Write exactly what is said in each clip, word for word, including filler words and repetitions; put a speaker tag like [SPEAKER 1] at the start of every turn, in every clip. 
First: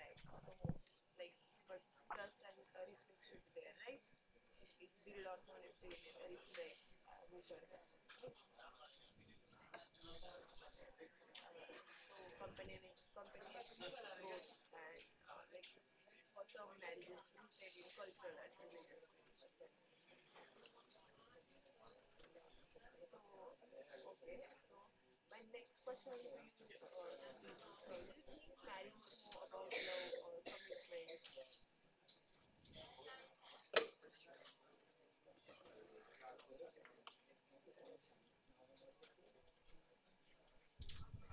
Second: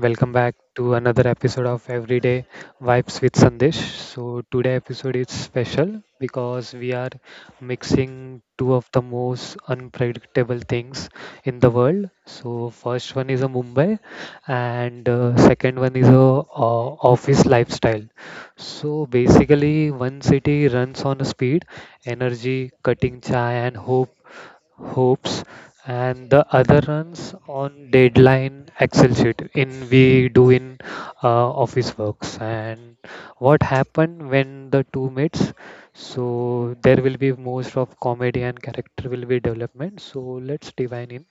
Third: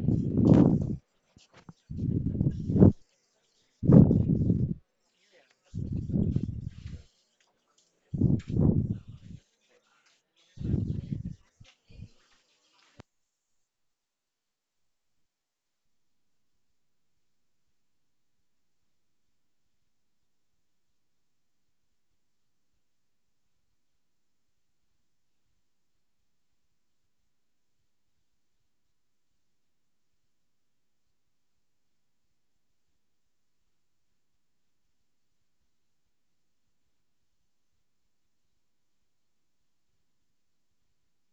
[SPEAKER 1] welcome back to another episode of Everyday Vibes with Sandesh. So, today episode is special because we are mixing two of the most unpredictable things in the world. So, first one is a Mumbai, and uh, second one is a uh, office lifestyle. So, basically, one city runs on speed, energy, cutting chai, and hope hopes and the other runs on deadline excel sheet in we do in uh, office works. And what happened when the two meets? So there will be most of comedy and character will be development, so let's divine in.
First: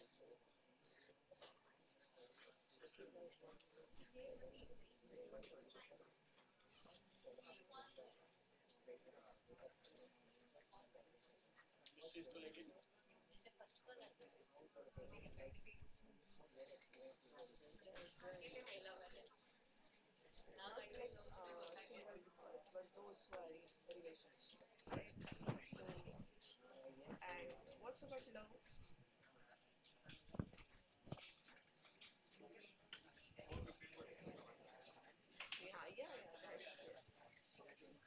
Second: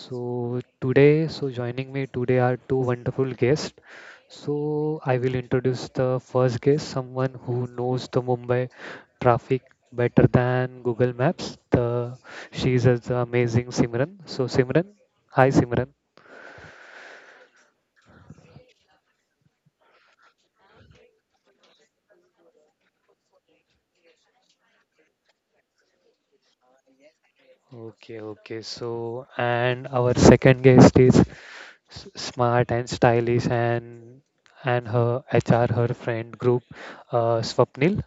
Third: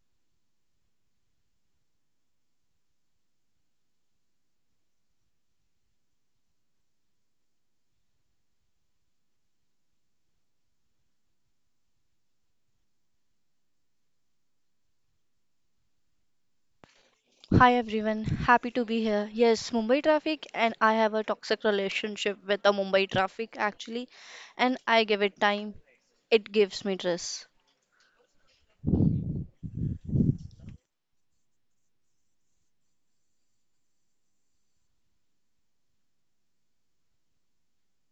[SPEAKER 1] So today, so joining me today are two wonderful guests. So I will introduce the first guest, someone who knows the Mumbai traffic better than Google Maps. The She is the amazing Simran. So Simran, hi Simran.
[SPEAKER 2] Hi everyone, happy to be here. Yes, Mumbai traffic, and I have a toxic relationship with the Mumbai traffic actually, and I give it time. It gives me stress.
[SPEAKER 1] Okay, okay. So and our second guest is s- smart and stylish and and her H R her friend group, uh, Swapnil.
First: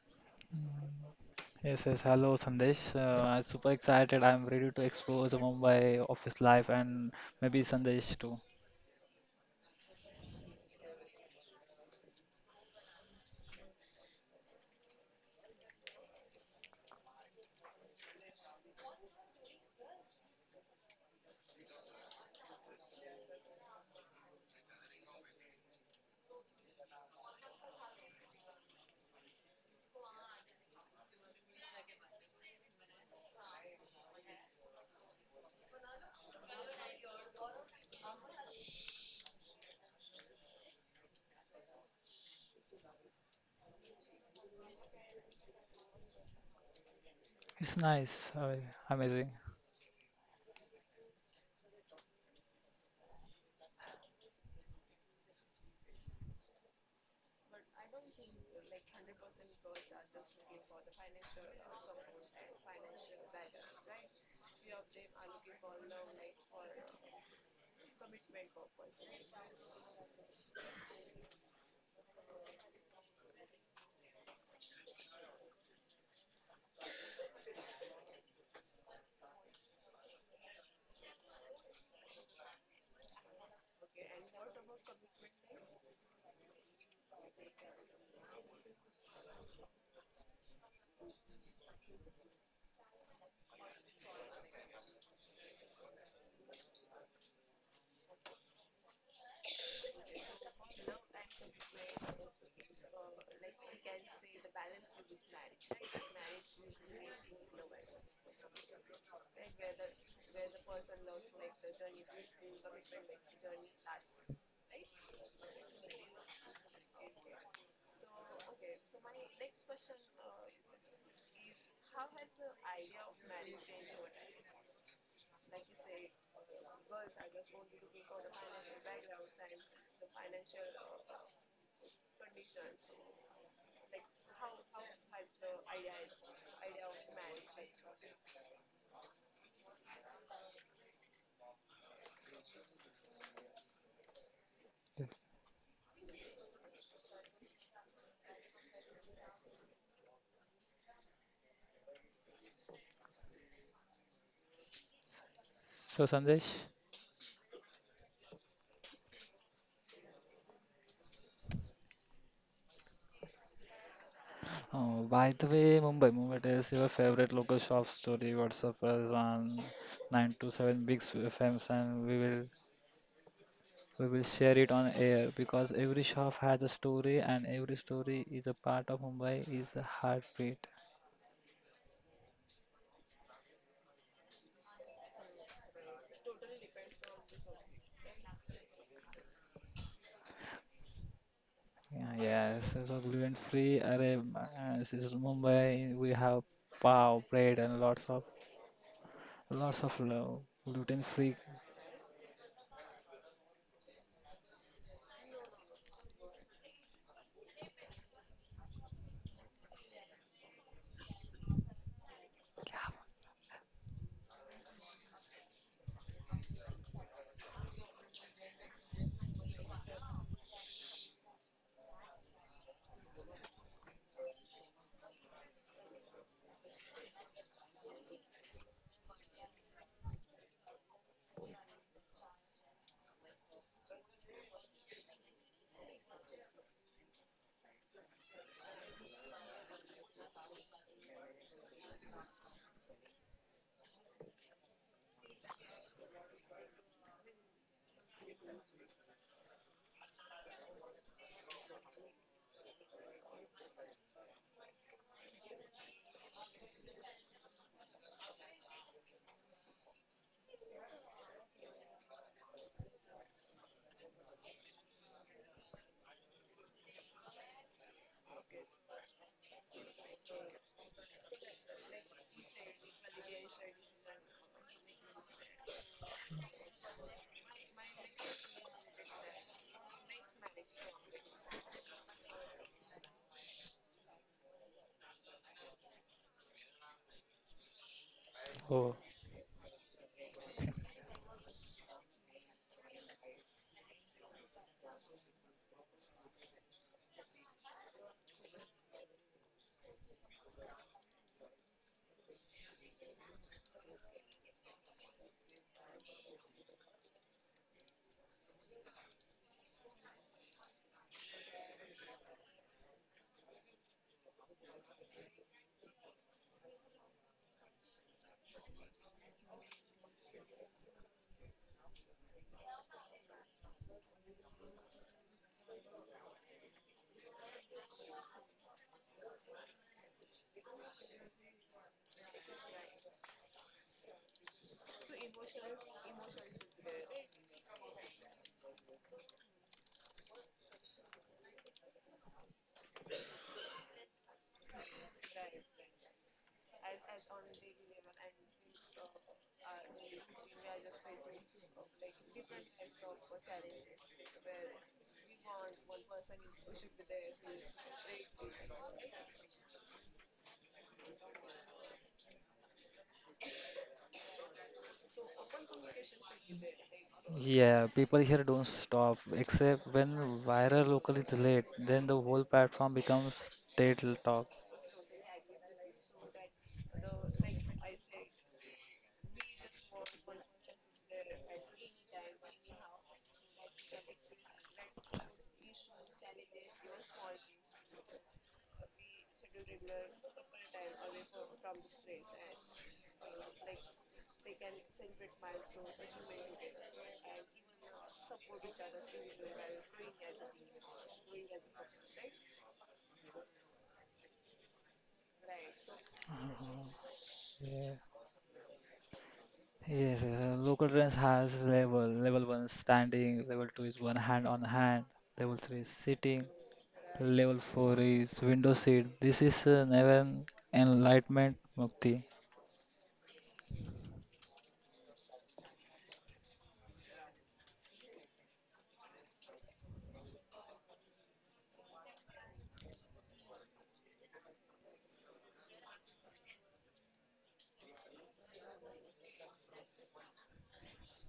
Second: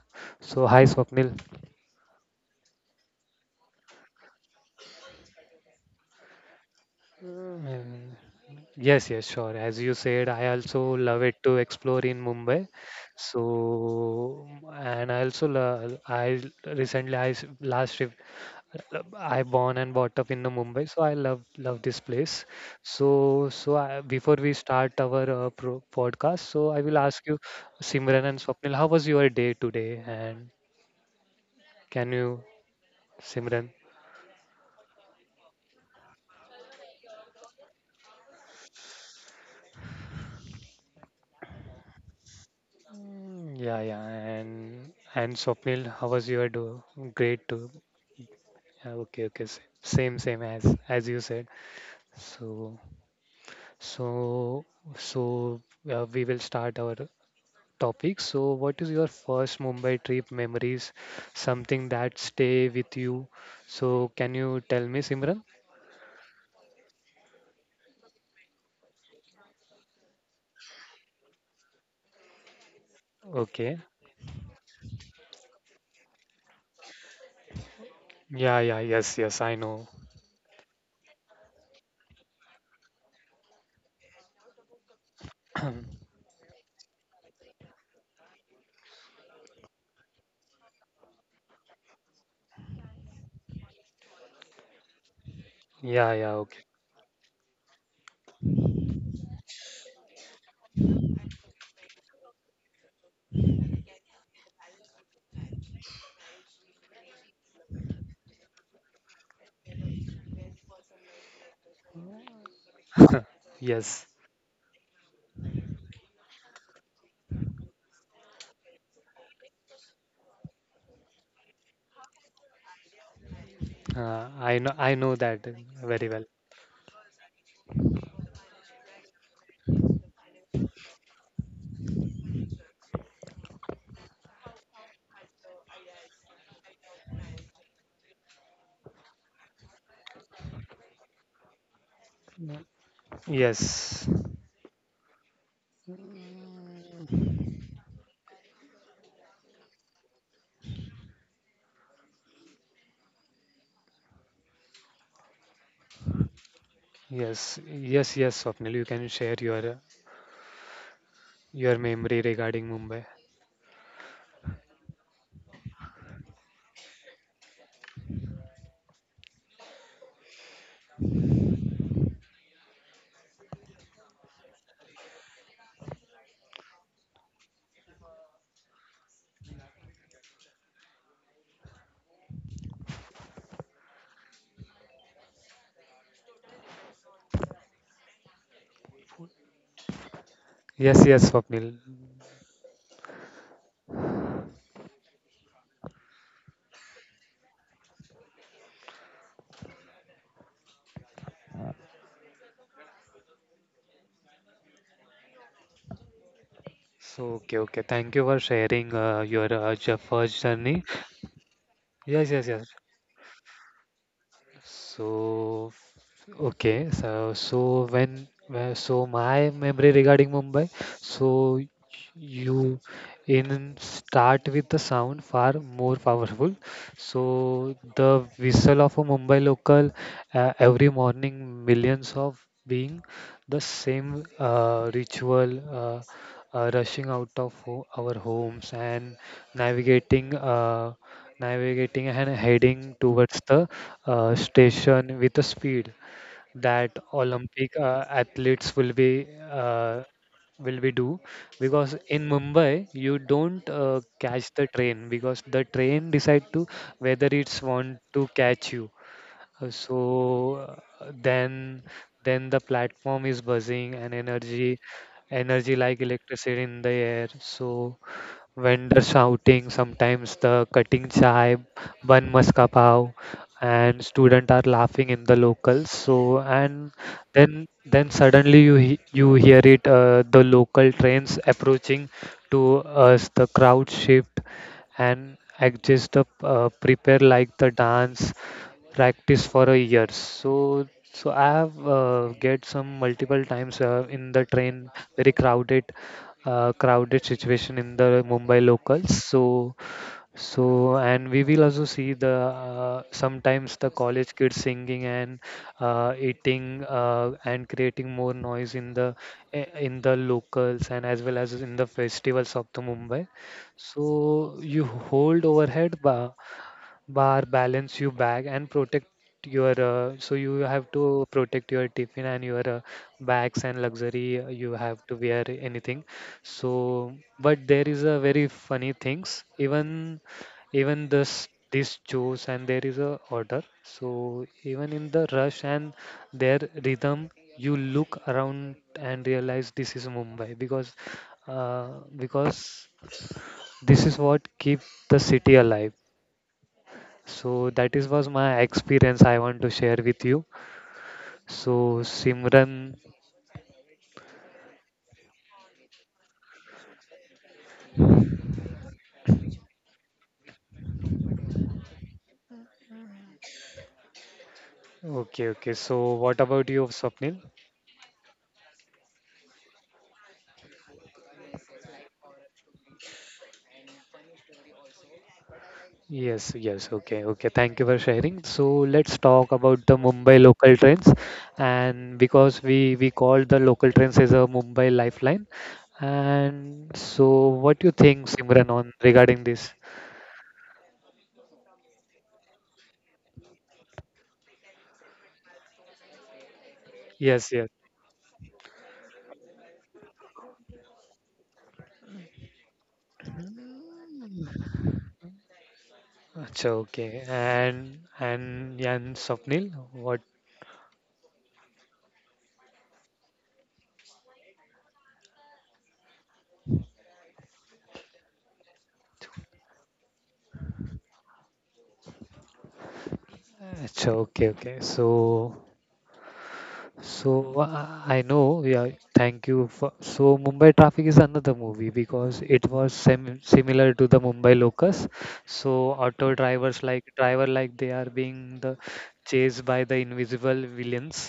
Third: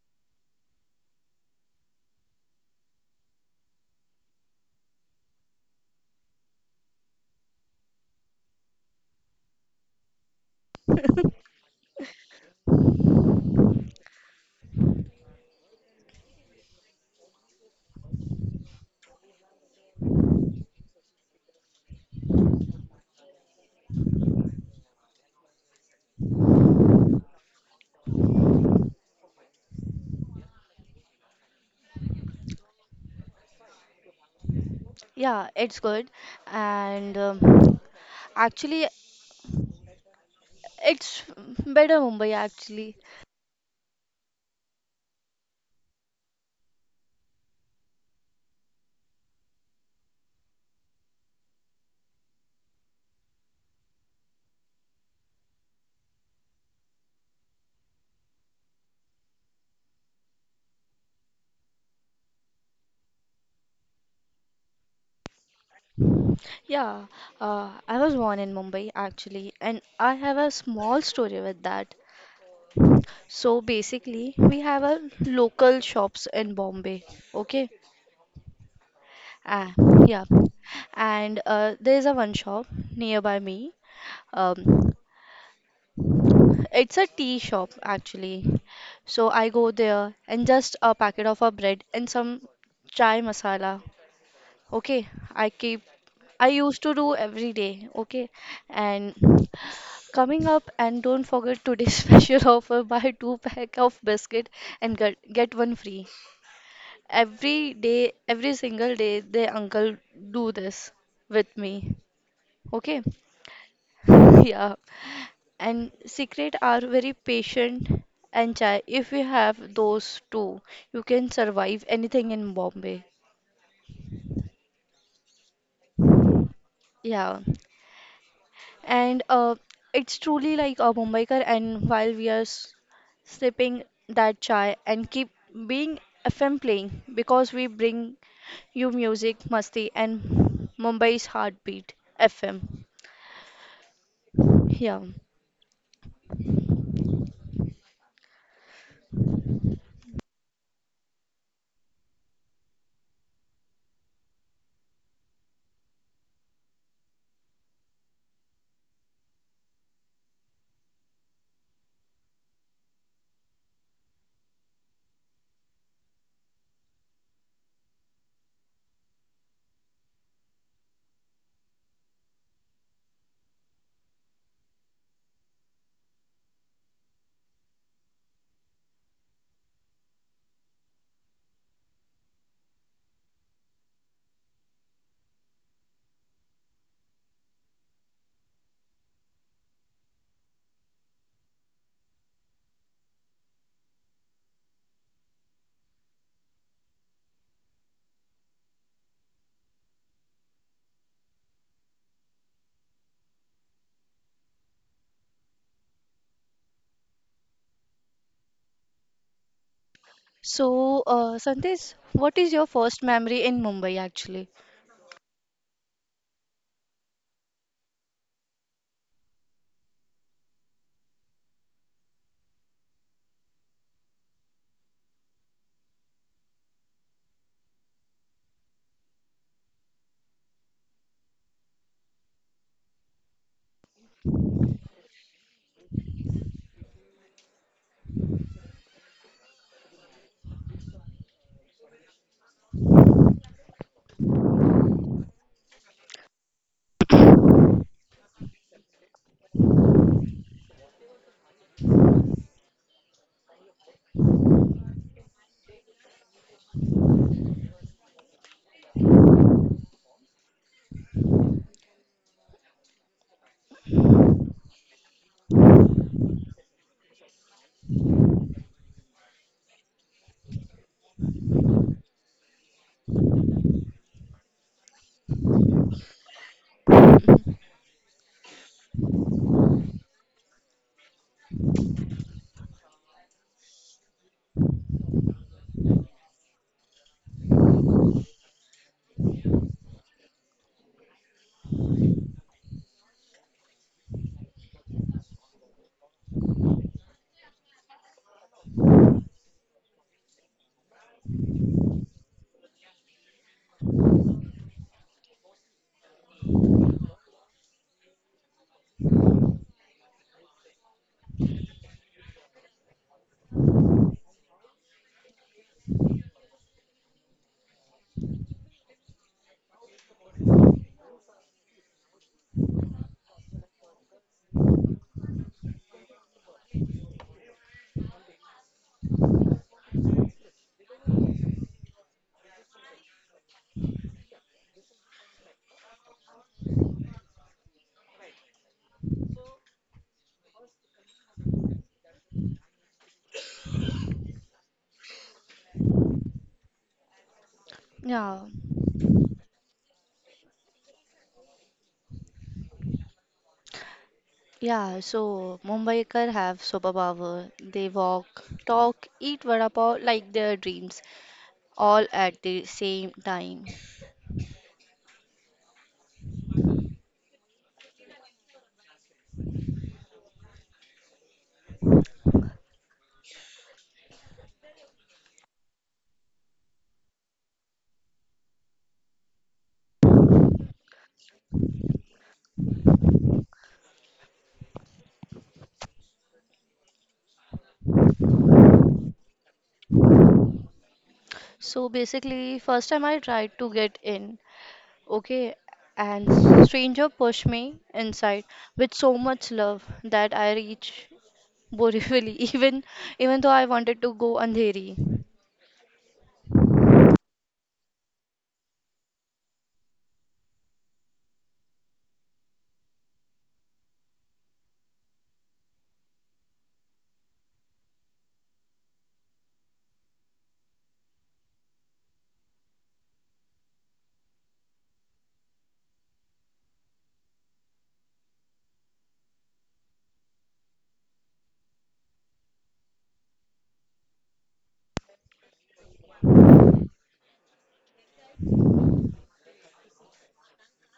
[SPEAKER 1] So hi Swapnil.
[SPEAKER 3] Yes, yes. Hello, Sandesh. Uh, I'm super excited. I'm ready to explore the Mumbai office life and maybe
[SPEAKER 1] Mm.
[SPEAKER 3] Sandesh too.
[SPEAKER 1] Yes, yes, sure. As you said, I also love it to explore in Mumbai. So, and I also love, I recently, I s- last trip, I born and brought up in the Mumbai. So I love love this place. So, so I, before we start our uh, pro podcast, so I will ask you, Simran and Swapnil, how was your day today? And can you, Simran?
[SPEAKER 2] Yeah, it's good, and um, actually, it's better Mumbai actually.
[SPEAKER 1] Mm, yeah, yeah. And and Swapnil, how was your do? Great too.
[SPEAKER 3] It's nice. Uh,
[SPEAKER 1] Yeah, okay,
[SPEAKER 3] amazing.
[SPEAKER 1] okay, s- same, same as as you said. So, so, so uh, we will start our topic. So, what is your first Mumbai trip memories? Something that stay with you. So, can you tell me, Simran?
[SPEAKER 2] Yeah, uh, I was born in Mumbai actually, and I have a small story with that. So
[SPEAKER 1] Okay.
[SPEAKER 2] basically, we have a local shops in Bombay. Okay.
[SPEAKER 1] Yeah, yeah, yes, yes, I know.
[SPEAKER 2] Ah, yeah. And uh, there is a one shop nearby me. Um, it's a tea shop actually. So I go there and just a packet of a bread and some chai masala. Okay. I keep
[SPEAKER 1] Yeah, yeah,
[SPEAKER 2] I
[SPEAKER 1] okay.
[SPEAKER 2] used to do every day. Okay, and coming up and don't forget today's special offer: buy two pack of biscuit and get get one free. Every day, every single day, the uncle do this with me. Okay?
[SPEAKER 1] Yes,
[SPEAKER 2] Yeah. And secret are very patient and shy. If you have those two, you can survive anything in Bombay.
[SPEAKER 1] uh, I know, I know that very well.
[SPEAKER 2] Yeah. And uh, it's truly like a Mumbaikar, and while we are s- sipping that chai and keep being F M playing because we bring you music, masti and Mumbai's heartbeat F M.
[SPEAKER 1] Yes.
[SPEAKER 2] Yeah.
[SPEAKER 3] Yes. So, Sandesh,
[SPEAKER 1] Yes, yes, yes, Swapnil, you can share your Your memory regarding Mumbai.
[SPEAKER 3] oh, by the way, Mumbai, Mumbai, tell us your favorite local shop story. WhatsApp us on nine two seven Big F Ms and we will we will share it on air because every shop has a story and every story is a part of Mumbai is a heartbeat.
[SPEAKER 1] Yes, yes, Swapnil.
[SPEAKER 3] Yeah, yes, so gluten free. Array, uh, this is Mumbai. We have pav, bread, and lots of lots of gluten free.
[SPEAKER 1] So, okay, okay. Thank you for sharing uh, your uh, ju- first journey.
[SPEAKER 2] So, uh, Sandesh,
[SPEAKER 1] Yes,
[SPEAKER 2] what
[SPEAKER 1] yes,
[SPEAKER 2] is your
[SPEAKER 1] yes.
[SPEAKER 2] first memory in Mumbai actually?
[SPEAKER 1] So, okay, so so when uh, so my memory regarding Mumbai, so you in start with the sound far more powerful. So the whistle of a Mumbai local, uh, every morning, millions of being the same uh, ritual. Uh, uh, rushing out of ho our homes and navigating uh, navigating and heading towards the uh, station with the speed that Olympic uh, athletes will be uh, will we do, because in Mumbai you don't uh, catch the train, because the train decide to whether it's want to catch you. Uh, So uh, then then the platform is buzzing and energy energy like electricity in the air. So vendor shouting, sometimes the cutting chai, bun maska pav, and student are laughing in the locals. So and then
[SPEAKER 2] Mhm.
[SPEAKER 1] then suddenly you he- you hear it, uh, the local trains approaching to us, the crowd shift and adjust the uh, prepare like the dance
[SPEAKER 3] Oh,
[SPEAKER 1] practice for a year. So so I have uh, get some multiple times uh, in the train, very crowded, uh, crowded situation in the Mumbai locals. So so and we will also see the uh, sometimes the college kids singing and uh, eating uh, and creating more noise in the eh, in the locals and as well as in the festivals of the Mumbai. So you hold overhead, ba bar balance you back and protect your uh, so you have to protect your tiffin and your uh, bags and luxury, uh, you have to wear anything. So but there is a very funny things, even even this this shows and there is a order, so even in the rush and their rhythm you look around and realize this is Mumbai, because uh, because this is what keep the city alive. So that is was
[SPEAKER 2] Yeah,
[SPEAKER 1] my experience I want to share with you. So Simran,
[SPEAKER 2] yeah. So Mumbaikar have superpower. They walk, talk, eat vada pav like their dreams, all at the same time.
[SPEAKER 1] okay, okay. So what about you, Swapnil?
[SPEAKER 3] yeah. People here don't stop except when viral local is late. Then the whole platform becomes TED talk.
[SPEAKER 1] Yes, yes, okay, okay. Thank you for sharing. So let's talk about the Mumbai local trains, and because we we call the local trains as a Mumbai lifeline, and so what do you think, Simran, on regarding this?
[SPEAKER 2] So basically, first time I tried to get in, okay,
[SPEAKER 1] Yes,
[SPEAKER 2] and
[SPEAKER 1] yes.
[SPEAKER 2] stranger pushed me inside with so much love that I reached Borivali, even even though I wanted to go Andheri.
[SPEAKER 1] Achha, okay.
[SPEAKER 3] Yeah.
[SPEAKER 1] And and and Swapnil,
[SPEAKER 3] Yes,
[SPEAKER 1] what?
[SPEAKER 3] yes, uh, local trends has level. Level one is standing. Level two is one hand on hand. Level three is sitting. Level four is window seat. This is uh, Navin Enlightenment Mukti.
[SPEAKER 1] Achha, okay, okay. So So uh, I know, yeah, thank you for. So Mumbai Traffic is another movie because it was sim similar to the Mumbai Locus. So auto drivers like driver like they are being the chased by the invisible villains.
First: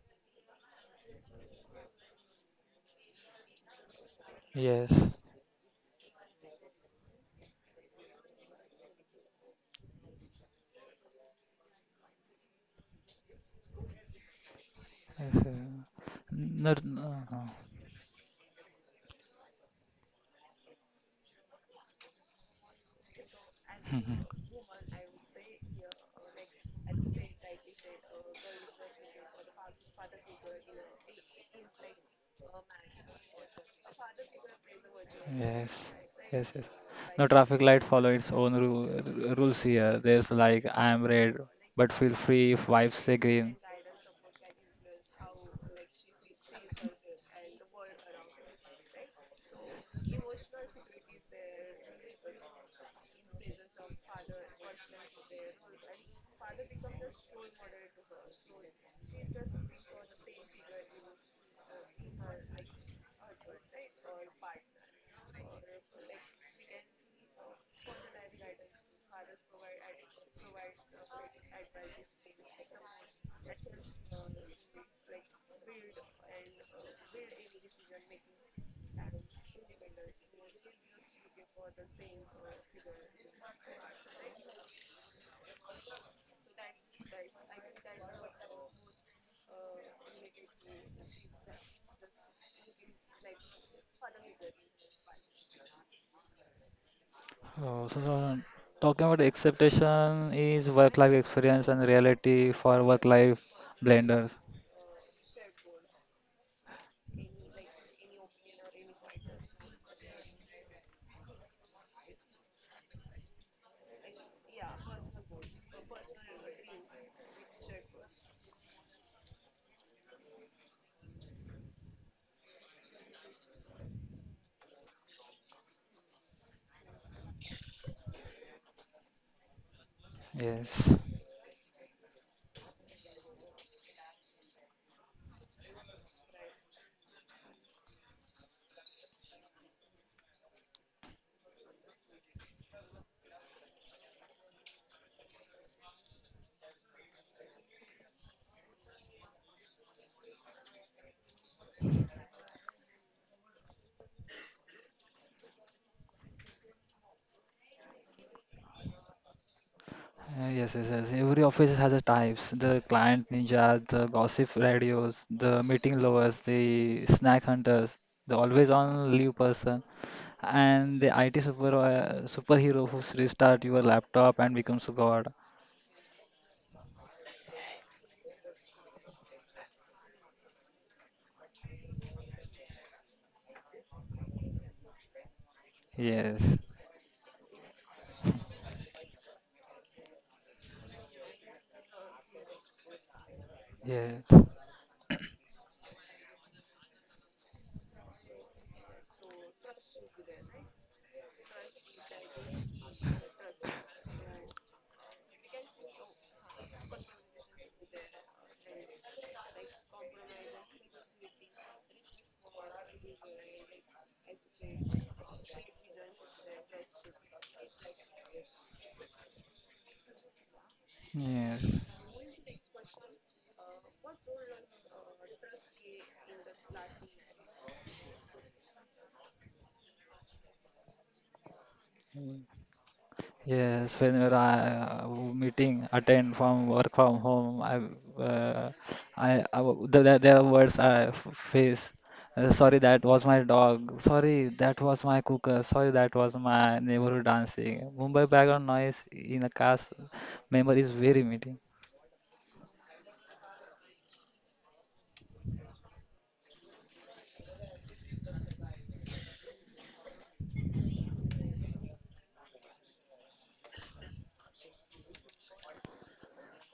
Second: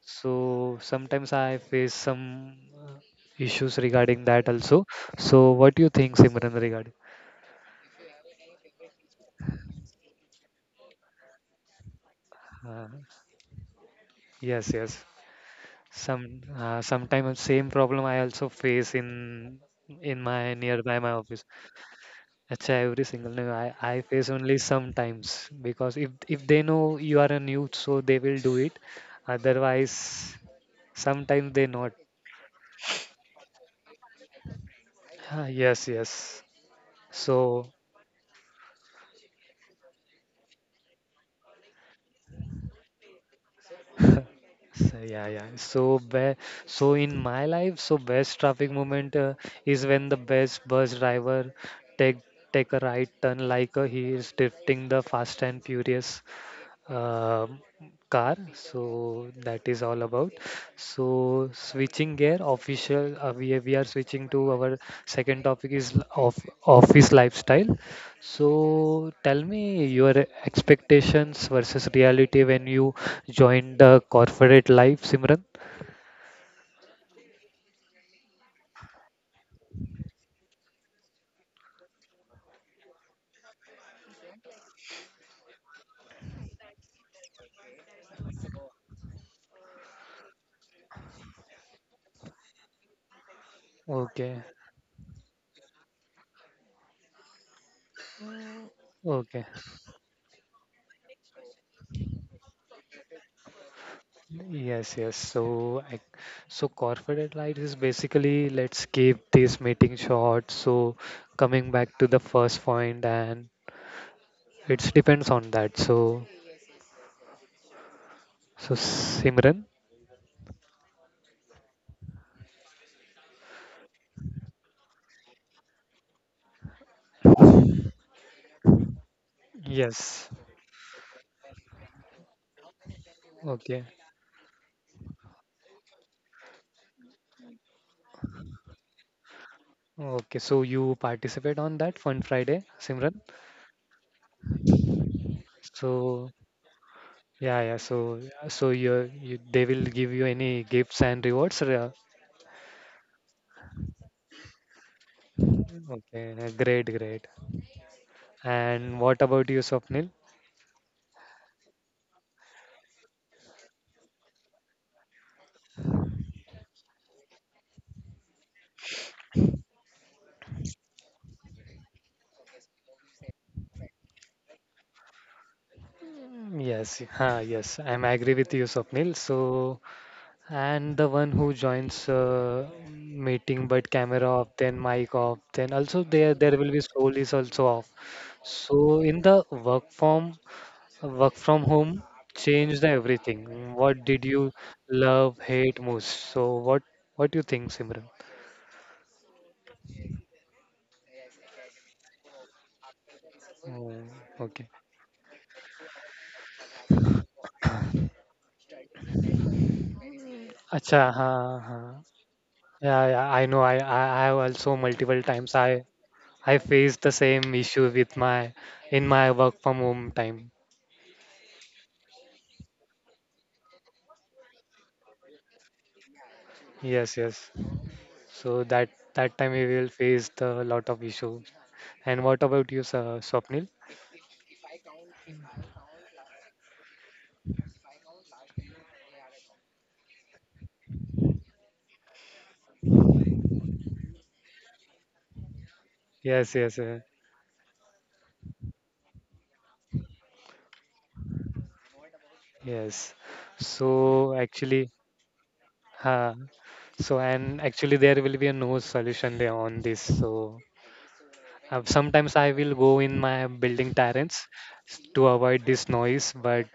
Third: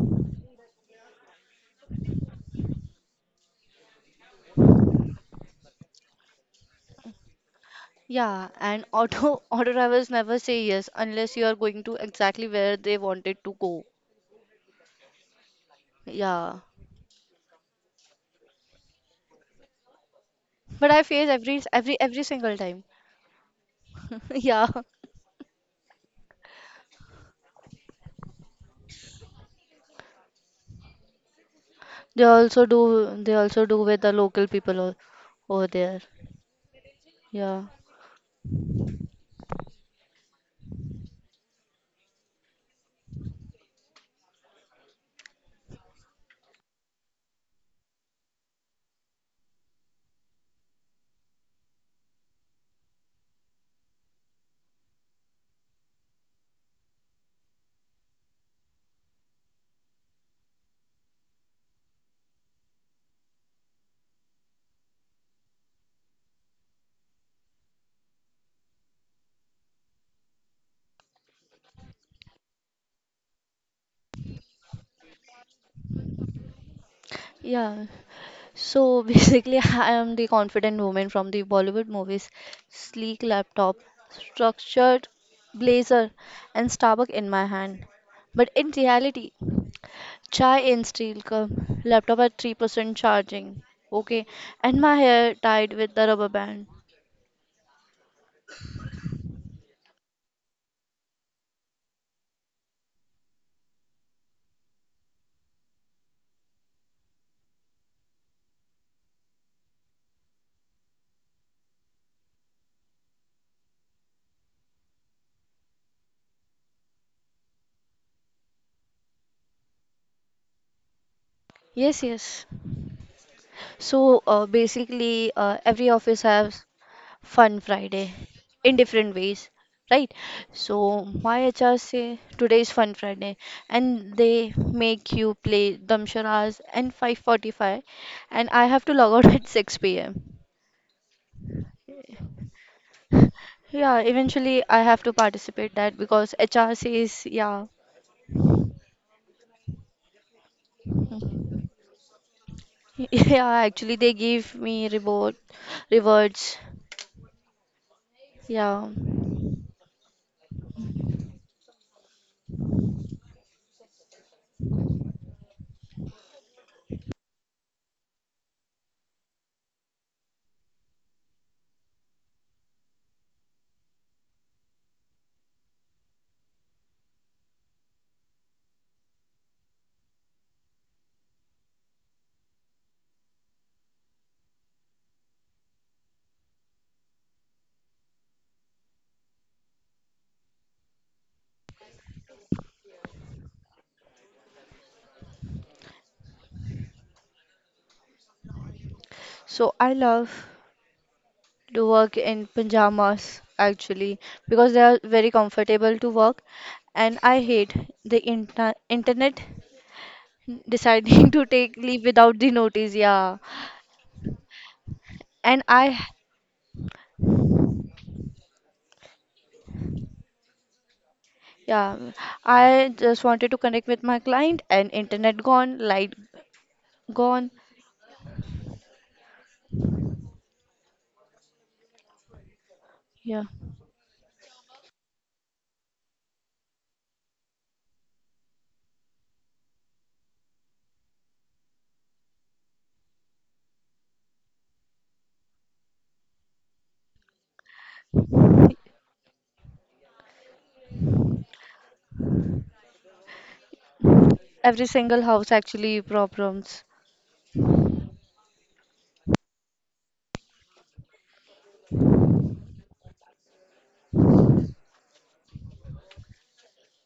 [SPEAKER 1] So sometimes I face some uh, issues regarding that also.
[SPEAKER 3] Yes.
[SPEAKER 1] So what do you think, Simran, regarding?
[SPEAKER 2] Yeah, and auto auto drivers never say yes unless you are going to exactly where they
[SPEAKER 1] Uh,
[SPEAKER 2] wanted to go.
[SPEAKER 1] yes, yes.
[SPEAKER 3] yes. uh,
[SPEAKER 2] Yeah.
[SPEAKER 1] Some
[SPEAKER 3] No,
[SPEAKER 1] uh,
[SPEAKER 3] no.
[SPEAKER 1] sometimes
[SPEAKER 3] No.
[SPEAKER 1] same problem I also face in in my
[SPEAKER 2] But I face
[SPEAKER 1] nearby my
[SPEAKER 2] every
[SPEAKER 1] office.
[SPEAKER 2] every every single time.
[SPEAKER 1] That's every single no, I, I
[SPEAKER 3] Mhm.
[SPEAKER 1] face
[SPEAKER 2] Yeah.
[SPEAKER 1] only sometimes because if if they know you are a youth, so they will do it. Otherwise, sometimes they
[SPEAKER 2] They
[SPEAKER 1] not.
[SPEAKER 2] also do they also do with the local people o- over
[SPEAKER 1] Ah,
[SPEAKER 2] there.
[SPEAKER 1] yes,
[SPEAKER 3] Yes.
[SPEAKER 1] yes.
[SPEAKER 3] Yes, yes. No
[SPEAKER 2] Yeah.
[SPEAKER 3] traffic
[SPEAKER 1] So,
[SPEAKER 3] light follow its own ru- r- rules here. There's like I am red, but feel free if vibes say green.
[SPEAKER 1] so yeah, yeah. So be, so in my life, so best traffic moment uh, is when the best bus driver take take a right turn like uh, he is drifting the fast and furious uh, car. So that is all about. So switching gear official, uh, we, we are switching to our second topic is l- of office lifestyle. So tell me your expectations versus reality when you joined the corporate life, Simran.
[SPEAKER 2] Yeah. So basically I am the confident woman from the Bollywood movies. Sleek laptop, structured blazer and Starbucks in my hand. But in reality, chai in steel cup, laptop at three percent charging. Okay, and
[SPEAKER 1] Okay.
[SPEAKER 2] my hair tied with the rubber band.
[SPEAKER 3] Oh, so, so talking about
[SPEAKER 1] Okay.
[SPEAKER 3] acceptation is work-life experience and reality for work-life blenders.
[SPEAKER 1] Yes, yes. So, I, so corporate life is basically, let's keep this meeting short. So, coming back to the first point, and it depends on that. So, so Simran,
[SPEAKER 2] Yes, yes. So uh, basically, uh, every office has Fun Friday in different ways, right?
[SPEAKER 1] yes,
[SPEAKER 2] So
[SPEAKER 3] Yes.
[SPEAKER 2] my H R say today is Fun Friday,
[SPEAKER 1] okay,
[SPEAKER 2] and they make you play Damsharas and five forty-five, and I have to log out at six p m.
[SPEAKER 1] okay. So you participate on that Fun Friday, Simran.
[SPEAKER 2] Yeah, eventually I have to participate that because
[SPEAKER 1] So
[SPEAKER 2] H R says yeah.
[SPEAKER 1] yeah, yeah. So so you, you they will give you any gifts and rewards. uh,
[SPEAKER 2] Yeah, actually, they give me reward, rewards.
[SPEAKER 1] Okay, great, great.
[SPEAKER 2] Yeah.
[SPEAKER 1] And what about you, Swapnil?
[SPEAKER 3] Uh, Yes, yes, yes. Every office has a types. The client ninja, the gossip radios, the meeting lovers, the snack hunters, the always on leave person, and the I T super uh, superhero who restart your laptop and becomes a god.
[SPEAKER 1] Mm, yes, huh, yes, I'm agree with you, Swapnil. So, and the one who joins uh, meeting, but camera off, then mic off, then also there there
[SPEAKER 3] Yes,
[SPEAKER 1] will be soul is also off. So in the work from work from home changed everything. What
[SPEAKER 3] yes,
[SPEAKER 1] did you love, hate most? So what what do you think, Simran?
[SPEAKER 2] So I love to work in pajamas actually
[SPEAKER 1] Oh,
[SPEAKER 2] because they
[SPEAKER 1] okay.
[SPEAKER 2] are very comfortable to work, and I hate the inter internet deciding
[SPEAKER 1] Acha,
[SPEAKER 2] to take
[SPEAKER 1] हाँ
[SPEAKER 2] leave
[SPEAKER 1] हाँ
[SPEAKER 2] without the notice. Yeah,
[SPEAKER 1] yeah, yeah, I know. I, I I have also multiple
[SPEAKER 2] and
[SPEAKER 1] times
[SPEAKER 2] I
[SPEAKER 1] I I faced the same issue with my in my work from home time.
[SPEAKER 2] yeah,
[SPEAKER 3] yes.
[SPEAKER 2] I just wanted to connect with my client, and internet gone, light gone.
[SPEAKER 1] Yes, yes. So that that time we will face the lot of issue. And what about you,
[SPEAKER 2] Yeah,
[SPEAKER 1] Sa- Swapnil?
[SPEAKER 3] Yes, whenever I uh, meeting attend from work from home, I uh, I, I w- there there- there are words I f- face. Uh, sorry, that was my dog. Sorry, that was my cooker. Sorry, that was
[SPEAKER 1] Yes, yes,
[SPEAKER 3] my
[SPEAKER 1] uh,
[SPEAKER 3] neighborhood dancing. Mumbai background noise in a car's memory is very meaty.
[SPEAKER 1] yes. So
[SPEAKER 2] every
[SPEAKER 1] actually.
[SPEAKER 2] single house actually
[SPEAKER 1] Uh,
[SPEAKER 2] problems.
[SPEAKER 1] so and actually there will be a no solution there on this. So uh, sometimes I will go in my building terrace s- to avoid this noise, but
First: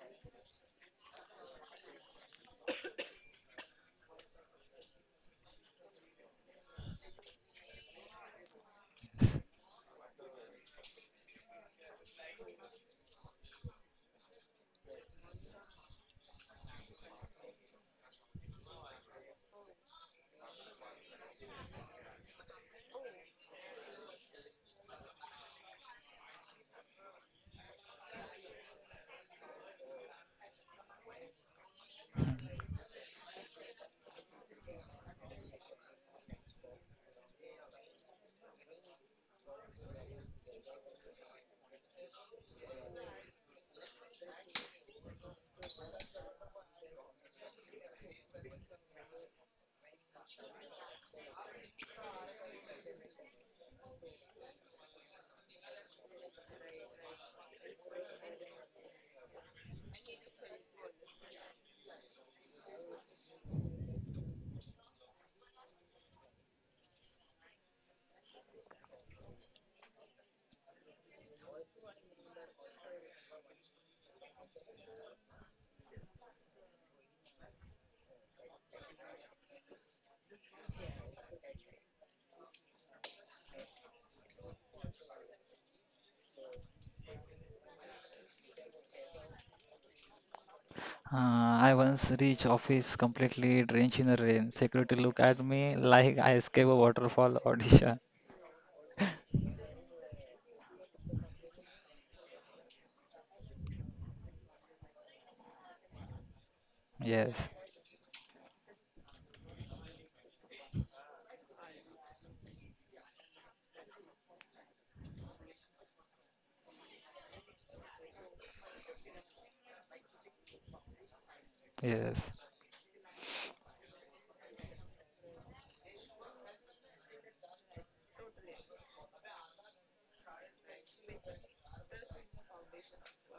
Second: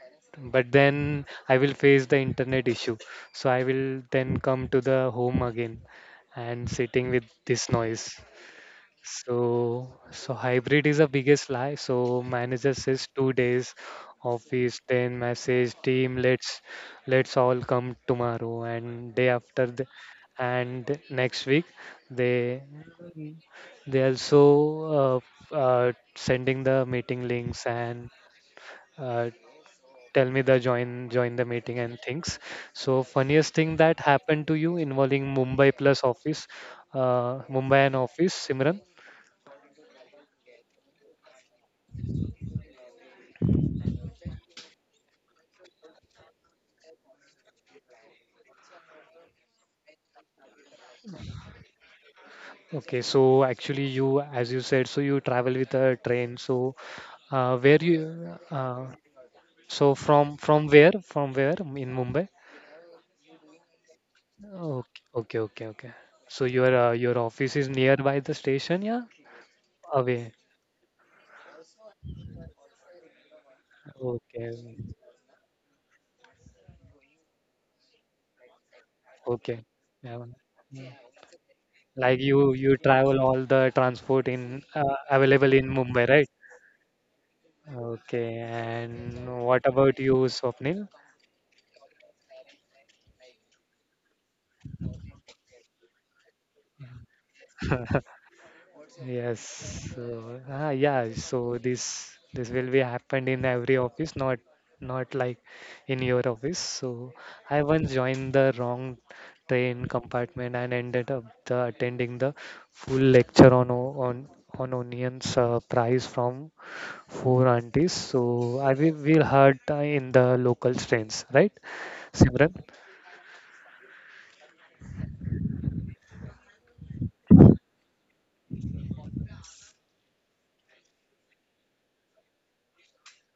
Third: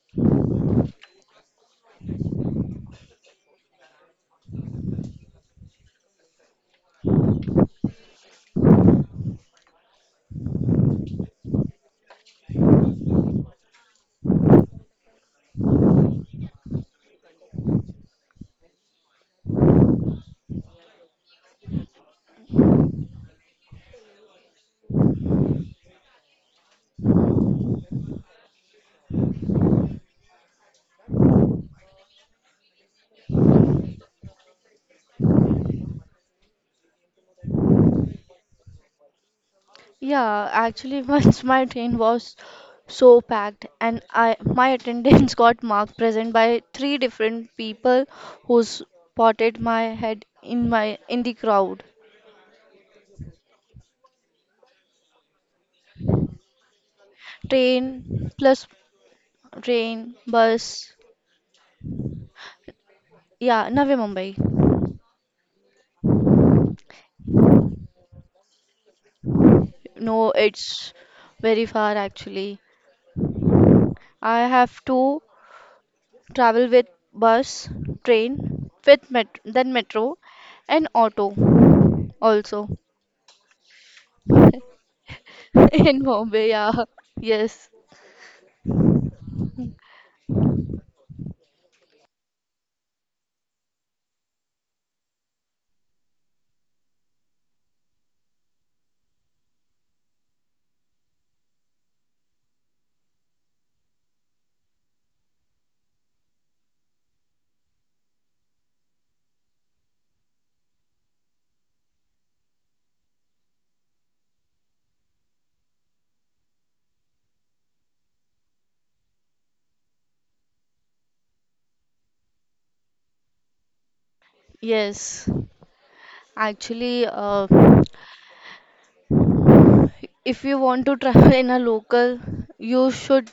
[SPEAKER 1] but then I will face the internet issue. So I will then come to the home again and sitting with this noise. So, so hybrid is the biggest lie. So manager says two days office, then message team, let's let's all come tomorrow and day after the, and next week they they also uh, uh, sending the meeting links and uh, tell me the join join the meeting and things. So funniest thing that happened to you involving Mumbai plus office, uh, Mumbai and office, Simran?
[SPEAKER 2] Yeah, actually, once my train was so packed, and I my attendance got marked present by three different people who spotted my head in my in the crowd.
[SPEAKER 1] Okay, so actually you, as you said, so you travel with a train. So uh, where
[SPEAKER 2] Train
[SPEAKER 1] you,
[SPEAKER 2] plus
[SPEAKER 1] uh, so
[SPEAKER 2] train
[SPEAKER 1] from from
[SPEAKER 2] bus.
[SPEAKER 1] where? From where in Mumbai?
[SPEAKER 2] Yeah, Navi Mumbai.
[SPEAKER 1] Okay, okay, okay, okay. So your uh, your office is nearby the station, yeah?
[SPEAKER 2] No,
[SPEAKER 1] Away.
[SPEAKER 2] it's very far actually. I
[SPEAKER 1] Okay,
[SPEAKER 2] have to travel with bus, train, with met
[SPEAKER 1] okay.
[SPEAKER 2] then metro,
[SPEAKER 1] Yeah.
[SPEAKER 2] and
[SPEAKER 1] Mm.
[SPEAKER 2] auto
[SPEAKER 1] Like you
[SPEAKER 2] also.
[SPEAKER 1] you travel all the transport in uh, available in
[SPEAKER 2] In
[SPEAKER 1] Mumbai, right?
[SPEAKER 2] Bombay, yeah. Yes,
[SPEAKER 1] Okay, and what about you, Swapnil?
[SPEAKER 3] Uh, I once reached office completely drenched in the rain. Security looked at me like I escaped a waterfall audition.
[SPEAKER 1] Yes. So, ah, yeah. So this this will be happened in every office, not not like in your office. So
[SPEAKER 3] Yes,
[SPEAKER 1] I once joined the wrong train compartment and ended up the, attending the full lecture on o- on on onions uh, price from four aunties. So I will will heard uh, in the local trains, right,
[SPEAKER 3] yes,
[SPEAKER 1] Simran?
[SPEAKER 2] yes. Actually, uh, if you want to travel in a local, you should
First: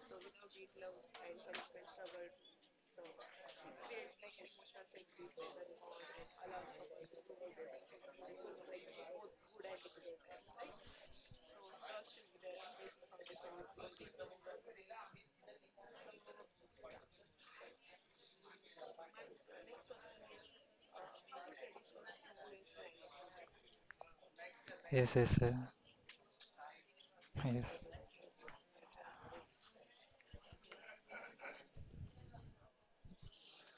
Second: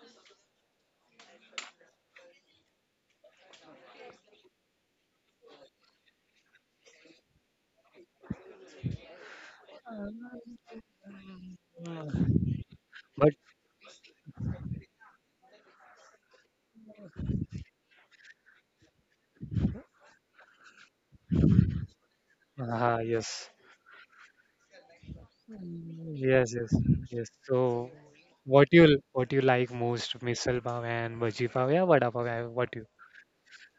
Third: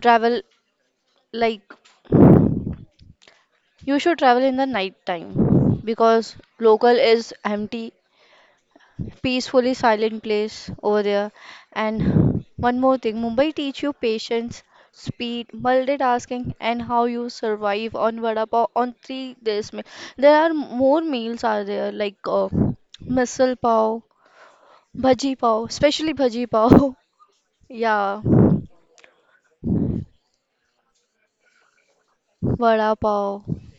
[SPEAKER 2] travel like you should travel in the night time because local is empty, peacefully silent place over there. And one more thing,
[SPEAKER 1] But
[SPEAKER 2] Mumbai teach you patience, speed, multitasking, and how you survive on vada pav on three days meal. There are more meals are there like uh,
[SPEAKER 1] ah, yes.
[SPEAKER 2] misal pav,
[SPEAKER 3] yes, yes,
[SPEAKER 2] bhaji
[SPEAKER 3] yes,
[SPEAKER 2] pav, especially
[SPEAKER 1] Yes,
[SPEAKER 2] bhaji
[SPEAKER 1] yes,
[SPEAKER 2] pav.
[SPEAKER 1] yes. So,
[SPEAKER 3] yes.
[SPEAKER 2] Yeah,
[SPEAKER 1] what you what you like most, misal pav and bhaji pav, yeah, vada pav, yeah, what you?
[SPEAKER 2] vada pav.